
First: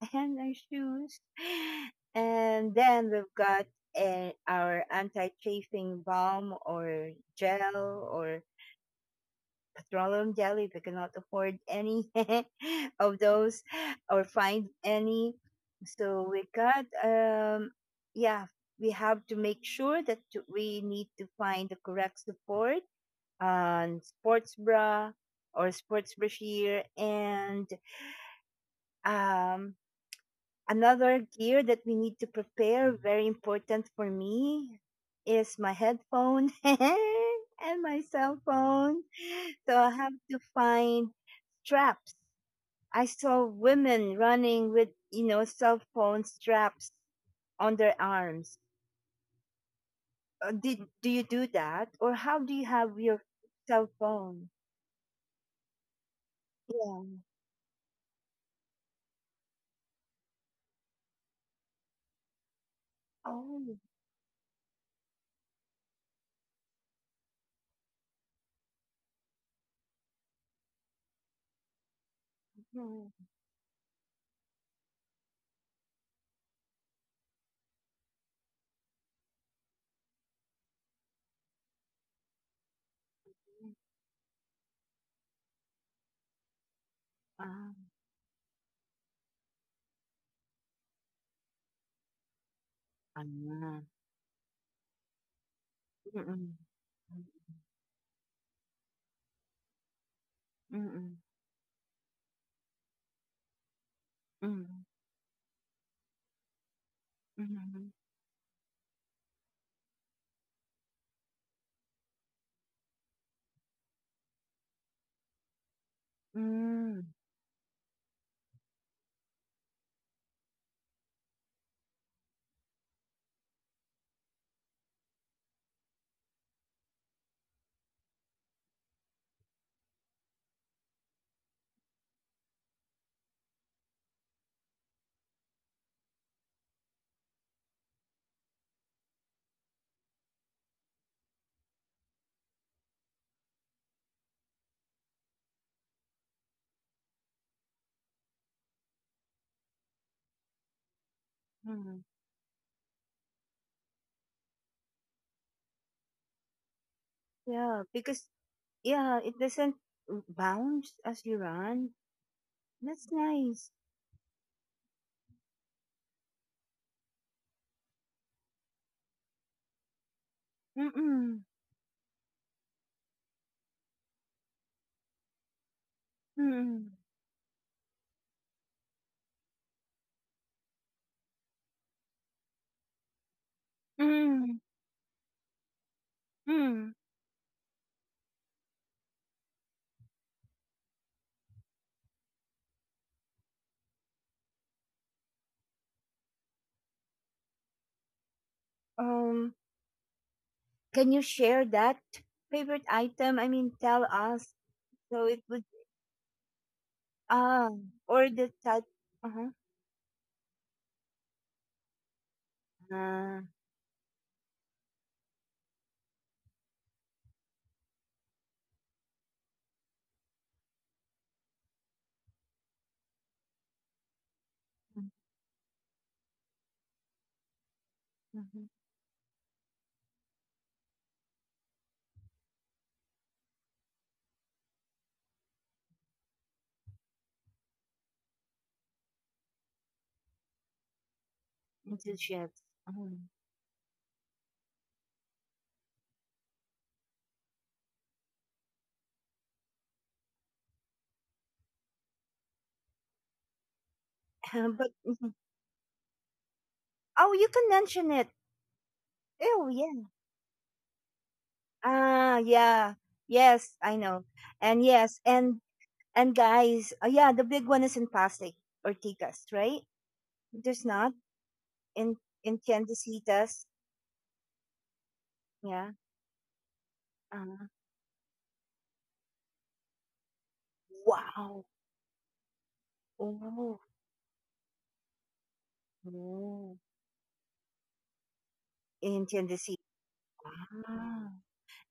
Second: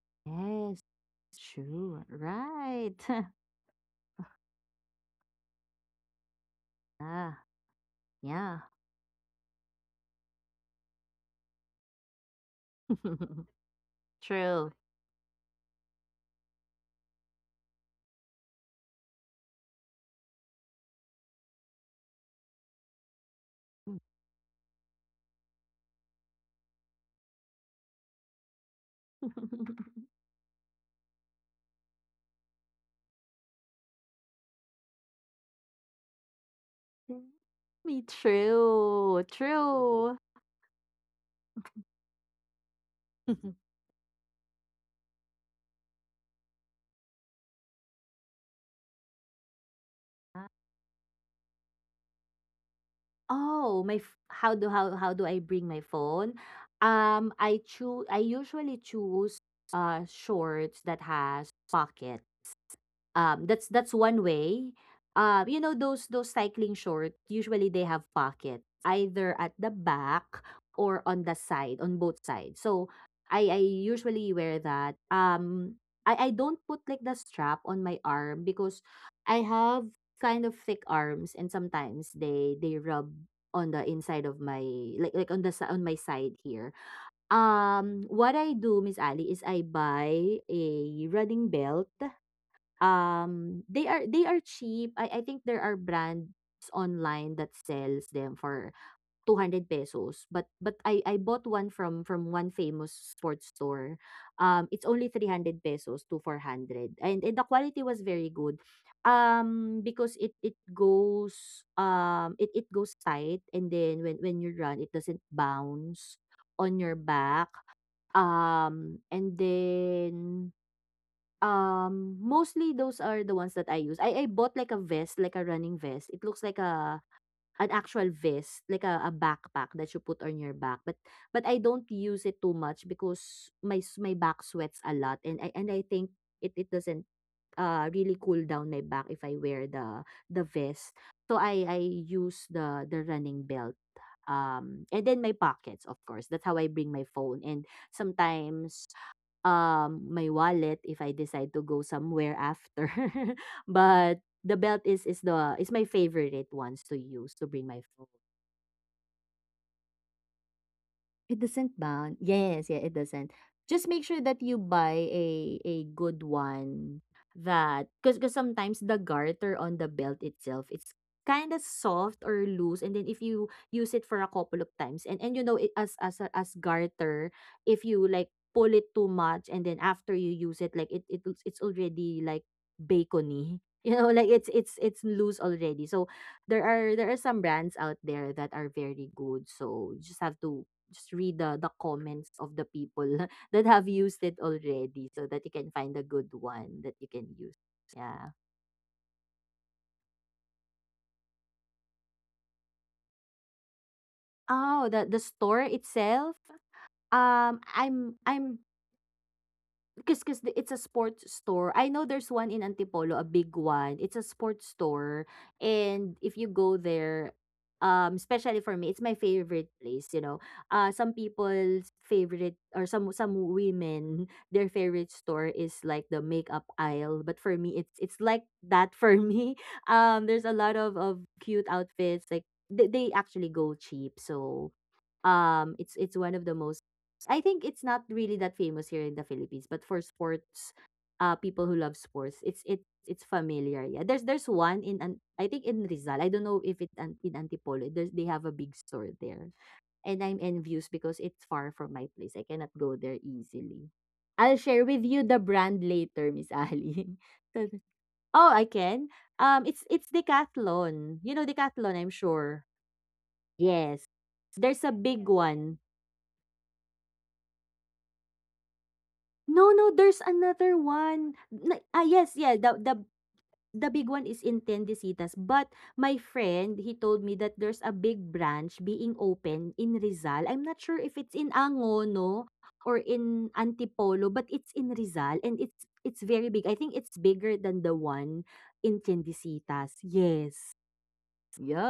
and our
Yes.
shoes,
True,
and
right.
then we've got our anti-chafing balm or
Ah,
gel or
yeah.
stroller and jelly. We cannot afford any of those or find
True.
any. So we got, yeah, we have to make sure that to- we need to find the correct support on sports bra or sports brashear, and um, another gear that we need to prepare, very important for me, is my headphone and my
Me
cell phone.
true.
So I have
True.
to find straps. I saw women running with, you know, cell phone straps on their arms. Did do you do that, or how do you have your
Oh,
cell phone?
how do how do I bring my phone?
Yeah.
I usually choose shorts that has pocket.
Oh,
That's one way. You know those cycling shorts, usually they have pocket either at the back or on the side, on both sides. So
mhm.
I usually wear that. I don't put like the strap on my arm because I have kind of thick arms and sometimes they rub on the inside of my like on the on my side here.
Ah,
What I do, Miss Ali, is I buy a running belt.
ah,
They are cheap. I think there are brands
mm-mm,
online that sells them for 200 pesos. But I
mm-mm,
I bought one from one famous sports store.
mm,
It's only 300 pesos to 400. And the quality
mhm,
was very good. Because it goes it goes tight, and then when you run it doesn't bounce on your
mm,
back. And then mostly those are the ones that I use. I bought like a vest, like a running vest. It looks like a an actual vest, like a backpack that you put on your back. But I don't use it too much because my back sweats a lot, and I think it doesn't really cool down my back if I wear the vest. So I use the running belt. And then my pockets, of course. That's how I bring my phone. And sometimes my wallet if I decide to go
mm.
somewhere after. But the belt is the is my favorite ones to use to bring
Yeah,
my phone.
because yeah, it doesn't bounce as you
It doesn't
run.
bound. Yes, yeah, it
That's
doesn't.
nice.
Just make sure that you buy a good one. That Because sometimes the garter on the belt itself, it's
Mm-mm,
kind of soft or loose. And then if you use it for a couple of times and, you know, it as a- as
mm-mm.
garter, if you like pull it too much, and then after you use it, like it, it's already like bacony you know, like it's
Mm,
it's it's loose already. So there
mm.
are there are some brands out there that are very good, so you just have to just read the comments of the people that have used it already so that you can find a good one that you can use. Yeah.
Um, can you share that favorite item? I mean, tell us.
Oh, the
So
the
it would,
store itself.
ah, or the
I'm
type. Uh-huh.
Cause, cause it's a sports store. I know there's one in Antipolo, a
Uh,
big one. It's a sports store, and if you go there, especially for me, it's my favorite place, you know. Some people's favorite or some women, their favorite store is like the makeup aisle, but for me, it's like
mm-hmm.
that for me. There's a lot of cute outfits, like they actually go cheap, so it's one of the most. I think it's not really that famous here in the Philippines, but for sports, people who love
Into
sports,
chips.
it's it
Uh-huh.
it's familiar. Yeah, there's one in an I think in Rizal. I don't know if it in Antipolo. There's they have a big store there, and I'm envious because it's far from my place. I cannot go there easily. I'll
But
share with
mhm.
you the brand later, Miss Ali.
Oh, you can
So-
mention it.
oh, I can.
Oh
Um, it's
yeah.
it's Decathlon. You know Decathlon, I'm
Ah
sure.
yeah. Yes, I
Yes.
know. And
There's a
yes,
big
and
one.
and guys, yeah, the big one is in Pasig or Tikas,
No,
right?
no, there's
There's
another
not
one. Na ah,
in
yes,
in
yeah,
Tiendecitas.
the big one is in Tendesitas, but
Yeah.
my friend, he told me
Uh,
that there's a big branch being open in Rizal. I'm not sure if it's in
wow.
Angono or in
Oh,
Antipolo, but it's in Rizal, and it's very big.
Oh.
I think it's bigger than the one in
In Tennessee.
Tendesitas. Yes.
Ah.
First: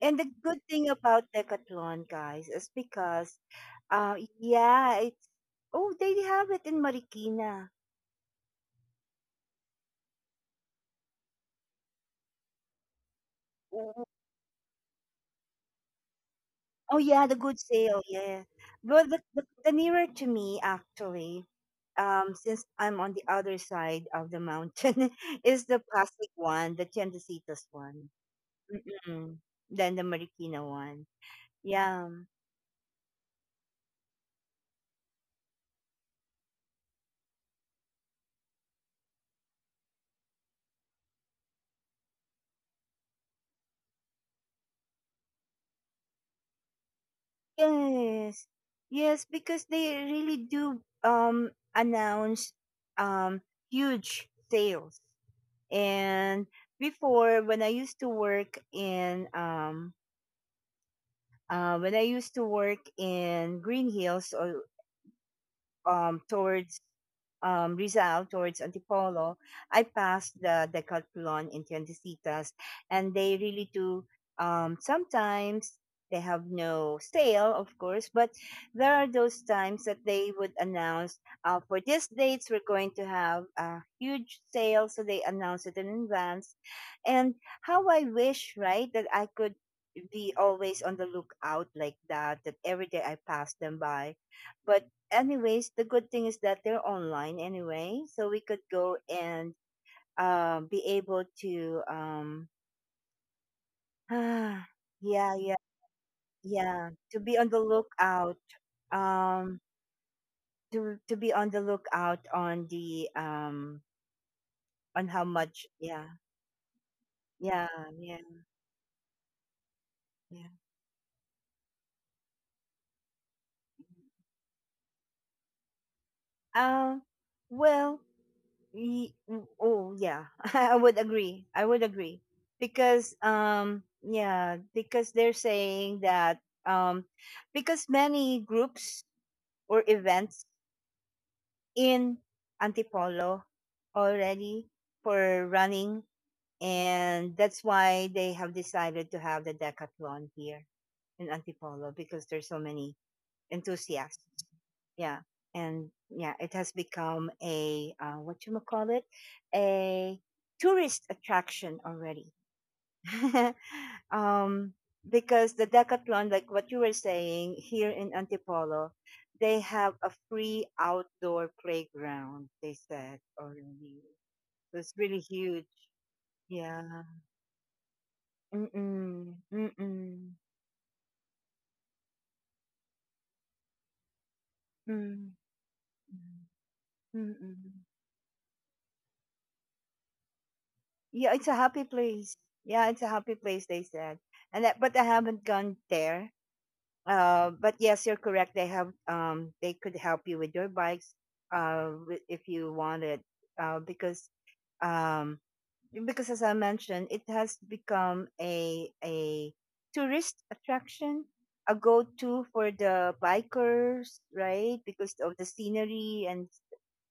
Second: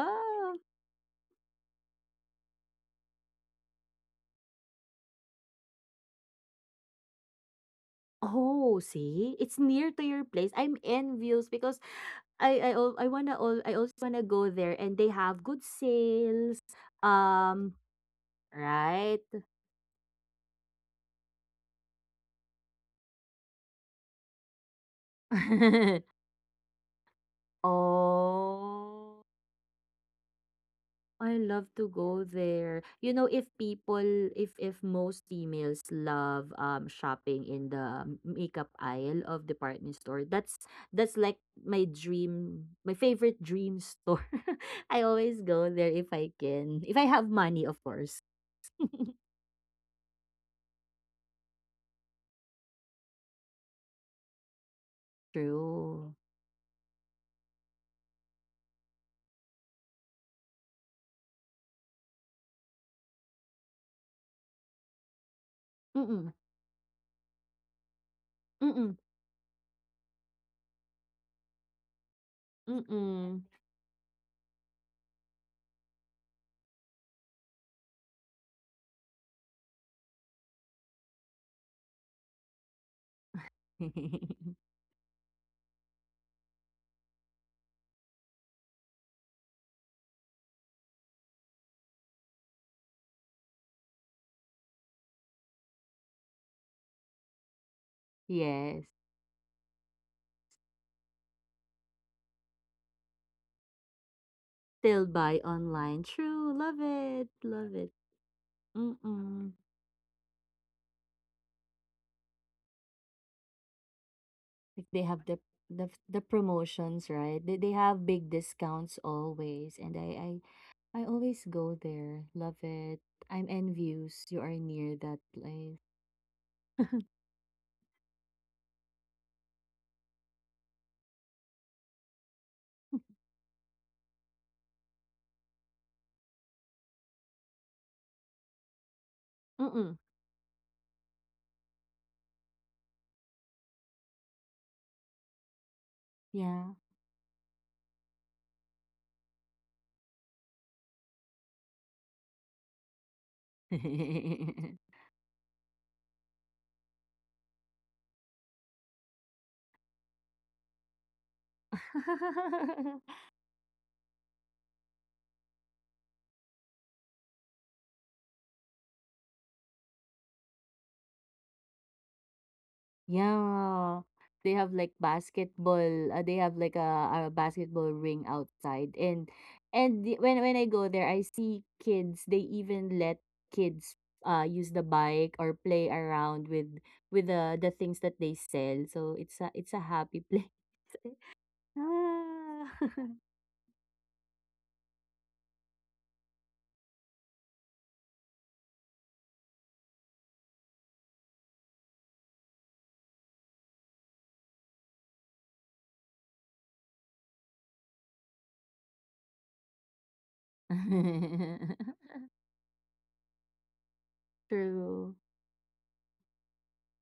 And the good thing about Decathlon, guys, is because, yeah, it's oh they have it in Marikina.
Oh, see? It's near to your place. I'm envious because I al I wanna all I also
Oh.
wanna go there, and they have good sales,
Oh yeah, the good
um,
sale, yeah. Well, the,
right?
the, the nearer to me actually, since I'm on the other side of the mountain, is the Pasig one, the Tiendecitas one,
Oh.
mm than the Marikina one.
I love to
Yeah.
go there. If most females love shopping in the makeup aisle of department store, that's like my dream, my favorite dream store. I always go there if I can, if I have money, of course.
Yes. Yes, because they really do announce um huge sales.
True.
And before when I used to work in when I used to work in Green Hills or
Mm-mm.
towards Rizal towards
Mm-mm.
Antipolo, I passed the Decathlon in Tiendecitas, and they
Mm-mm.
really do. Sometimes they have no sale, of course, but there are those times that they would announce for these dates we're going to have a huge sale, so they announce it in advance. And how I wish, right, that I could be always on the lookout like that, that every day I pass them by. But anyways, the good thing is that they're online anyway, so we could
Yes.
go and be able to
Still
yeah,
buy
yeah,
online. True. Love
yeah, to
it.
be on the
Love it.
lookout
Mm-mm.
um to be on the lookout on the
Like they
on how
have the
much
the
yeah,
the promotions, right? They
yeah,
they have
yeah.
big discounts always, and I I
yeah.
I always go there. Love it. I'm envious. You are near that place.
Um, well, oh yeah I would agree because yeah because they're saying that um because many groups or
Mm-mm.
events in Antipolo already for running,
Yeah.
and that's why they have decided to have the Decathlon here in Antipolo because there's so many enthusiasts. Yeah, and yeah, it has become a what you call it, a tourist attraction already. um, because the Decathlon, like what you were saying here in Antipolo, they have a free outdoor playground. They said already,
Yeah. They have
so it's
like
really huge.
basketball, they have like
Yeah.
a basketball ring outside.
Mm-mm. Mm-mm.
When I go there I see kids, they even let kids use the
Mm-mm.
bike or play around with the
Mm-mm.
things that they sell. So it's a happy place.
Yeah, it's a happy place.
Ah.
Yeah, it's a happy place. They said, and that, but I haven't gone there. But yes, you're correct. They have they could help you with your bikes, if you want it, uh, because um, because as I mentioned, it has become a tourist attraction, a go to for the bikers, right? Because
True.
of the scenery and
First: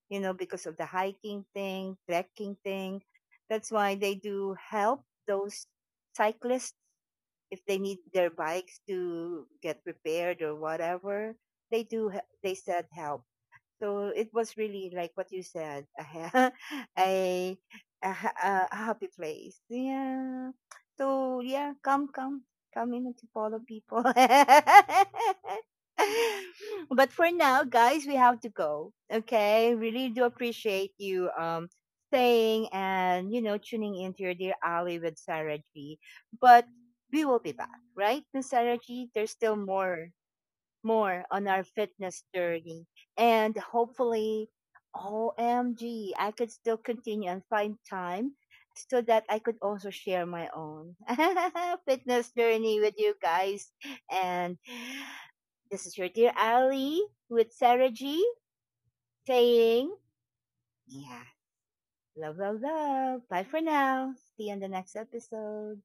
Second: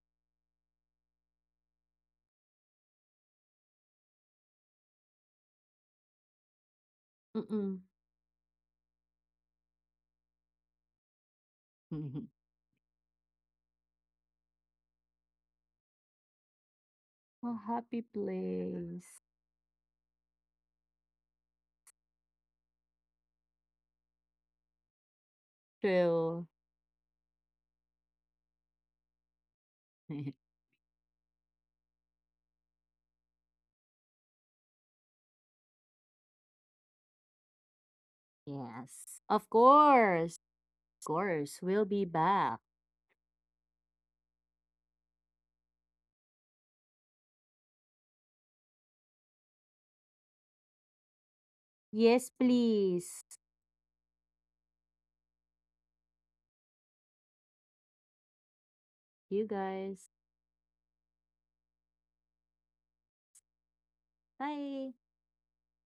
you know, because of the hiking thing, trekking thing. That's why they do help those cyclists if they
Mm-mm.
need their bikes to get repaired or whatever. They do, they said help. So it was really like what you said,
A
a,
happy
a happy
place.
place. Yeah. So yeah, come in to follow people.
True.
But for now, guys, we have to go. Okay, really do appreciate you staying and you know tuning into your dear Ali with Sarah G. But we will be back, right, Miss Sarah G?
Yes.
There's
Of
still
course.
more on
Course,
our
we'll be
fitness
back.
journey. And hopefully, OMG, I could still continue and find time so that I could also share my own
Yes,
fitness journey with you
please.
guys. And this is your dear Ali with Sarah G
You
saying,
guys,
yeah, love, love, love. Bye for now. See you in the next
bye.
episode.